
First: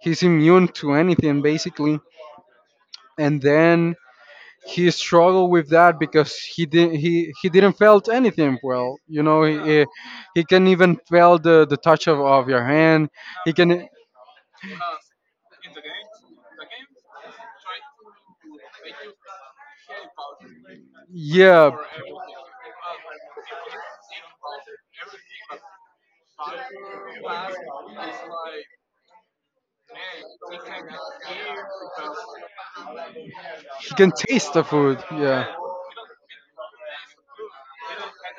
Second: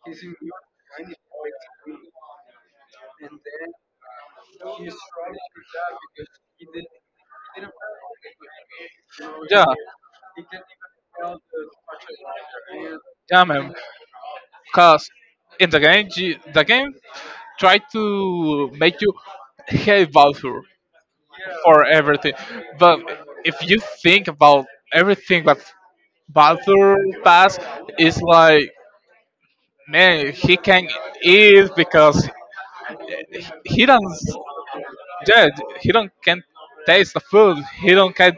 Speaker 1: He's immune to anything basically. And then he struggled with that because he didn't felt anything. Well,
Speaker 2: Yeah.
Speaker 1: he can even feel the touch of your hand.
Speaker 2: Yeah,
Speaker 1: He
Speaker 2: man.
Speaker 1: can.
Speaker 2: Cause in the game, you- the game try to make you hate Valthur
Speaker 1: Yeah,
Speaker 2: for everything. But if you think about everything that Baldur does, it's like man, he can eat because he
Speaker 1: he
Speaker 2: don't
Speaker 1: can taste the food. Yeah,
Speaker 2: yeah, he don't can taste the food. He don't can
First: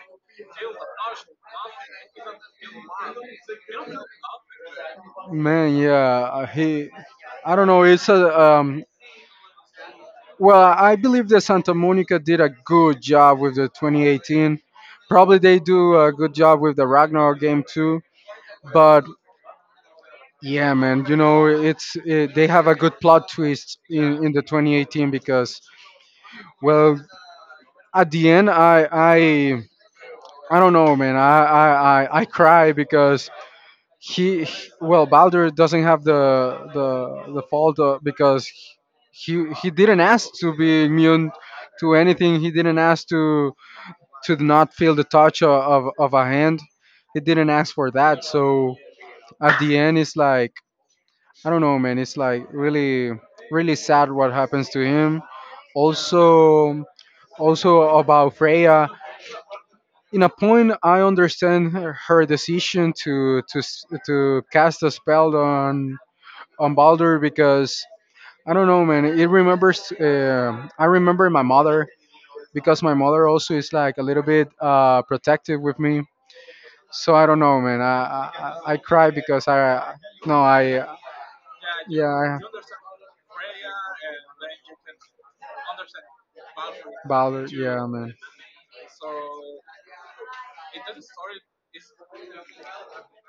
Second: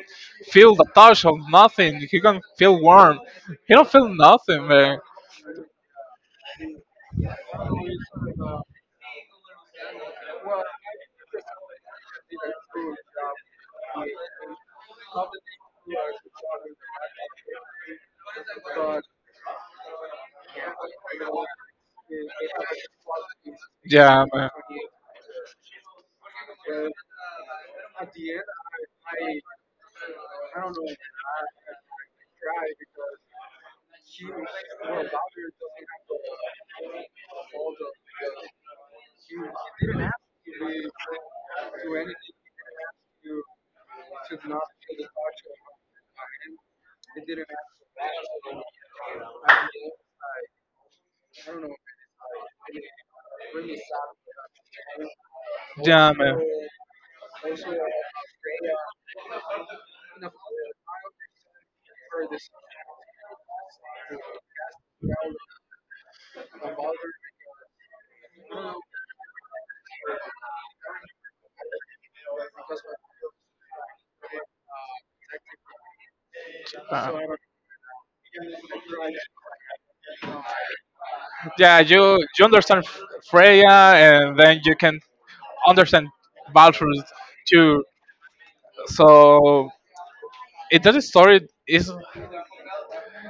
Speaker 2: feel the touch of nothing. He can feel warm. He don't feel nothing, man.
Speaker 1: man. Yeah, he I don't know. It's a, well, I believe that Santa Monica did a good job with the 2018. Probably they do a good job with the Ragnarok game too. But yeah, man, they have a good plot twist
Speaker 2: Yeah.
Speaker 1: in the 2018 because, well, at the end, I don't know, man. I cry because well, Baldur doesn't have the fault because he didn't ask to be immune to anything. He didn't ask to not feel the touch of a hand. He didn't ask for that. So at the end, it's like, I don't know, man. It's like really, really sad what happens to him.
Speaker 2: Yeah,
Speaker 1: Also, also about Freya. In a point, I understand her decision to cast a spell on Baldur because I don't know, man. It remembers. I remember my
Speaker 2: do
Speaker 1: mother, because my mother also is like a little bit protective with me.
Speaker 2: Uh,
Speaker 1: So I don't know, man. I cry because I. No. I.
Speaker 2: yeah,
Speaker 1: Yeah.
Speaker 2: you you understand Freya, and then you can understand Balthus
Speaker 1: Baldur,
Speaker 2: too.
Speaker 1: yeah, man.
Speaker 2: So it
Speaker 1: It
Speaker 2: doesn't
Speaker 1: doesn't.
Speaker 2: story is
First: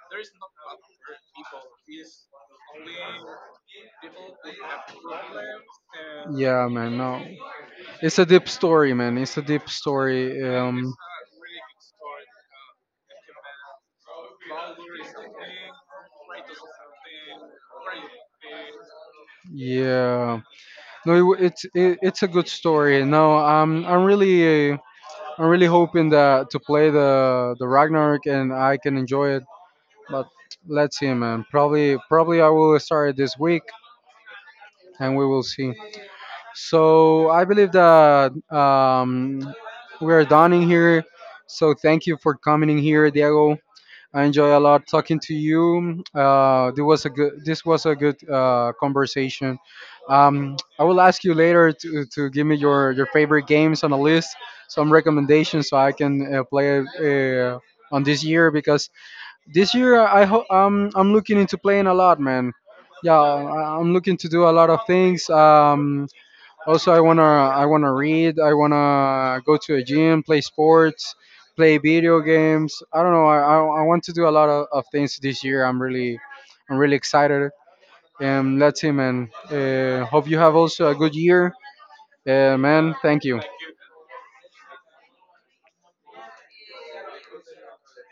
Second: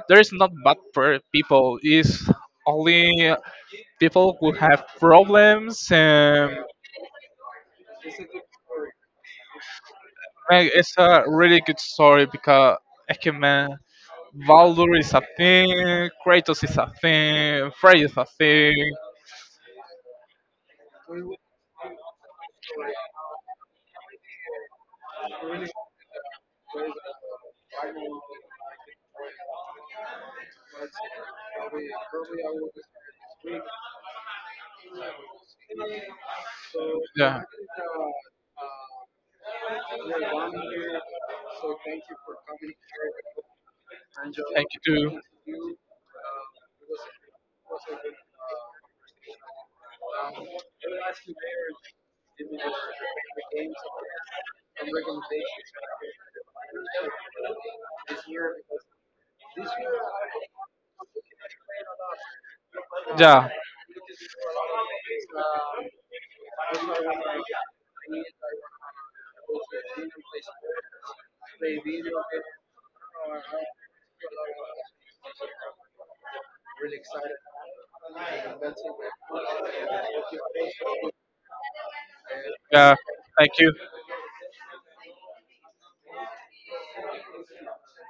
Speaker 2: there is not bad per people. It's only people who have problems and
Speaker 1: Yeah, man. No, it's a deep story, man. It's a deep story. Yeah.
Speaker 2: like,
Speaker 1: Um,
Speaker 2: it's a really good story because Ekeman
Speaker 1: it's.
Speaker 2: Valdur is a thing, Kratos is a thing, Frey is a
Speaker 1: Yeah. No, it, w- it's it, it's a good story. No, I'm really hoping that to play the Ragnarok, and I can enjoy it. But let's see, man. Probably I will start it this
Speaker 2: thing.
Speaker 1: week, and we will see. So
Speaker 2: Yeah.
Speaker 1: I believe that, we are done in here. So thank you for coming in here, Diego. I enjoy a
Speaker 2: You
Speaker 1: lot talking
Speaker 2: do.
Speaker 1: to you. This was a good conversation. I will ask you later to give me your favorite games on a list, some recommendations so I can play it on this year, because this year, I hope I'm looking into playing a lot, man. Yeah,
Speaker 2: Yeah.
Speaker 1: I'm looking to do a lot of things. Also, I wanna read. I wanna go to a gym, play sports, play video games. I don't know. I want to do a lot of things this year. I'm really excited. Let's see, man. Hope you have also a good year, man.
Speaker 2: Yeah,
Speaker 1: Thank you.
Speaker 2: thank you.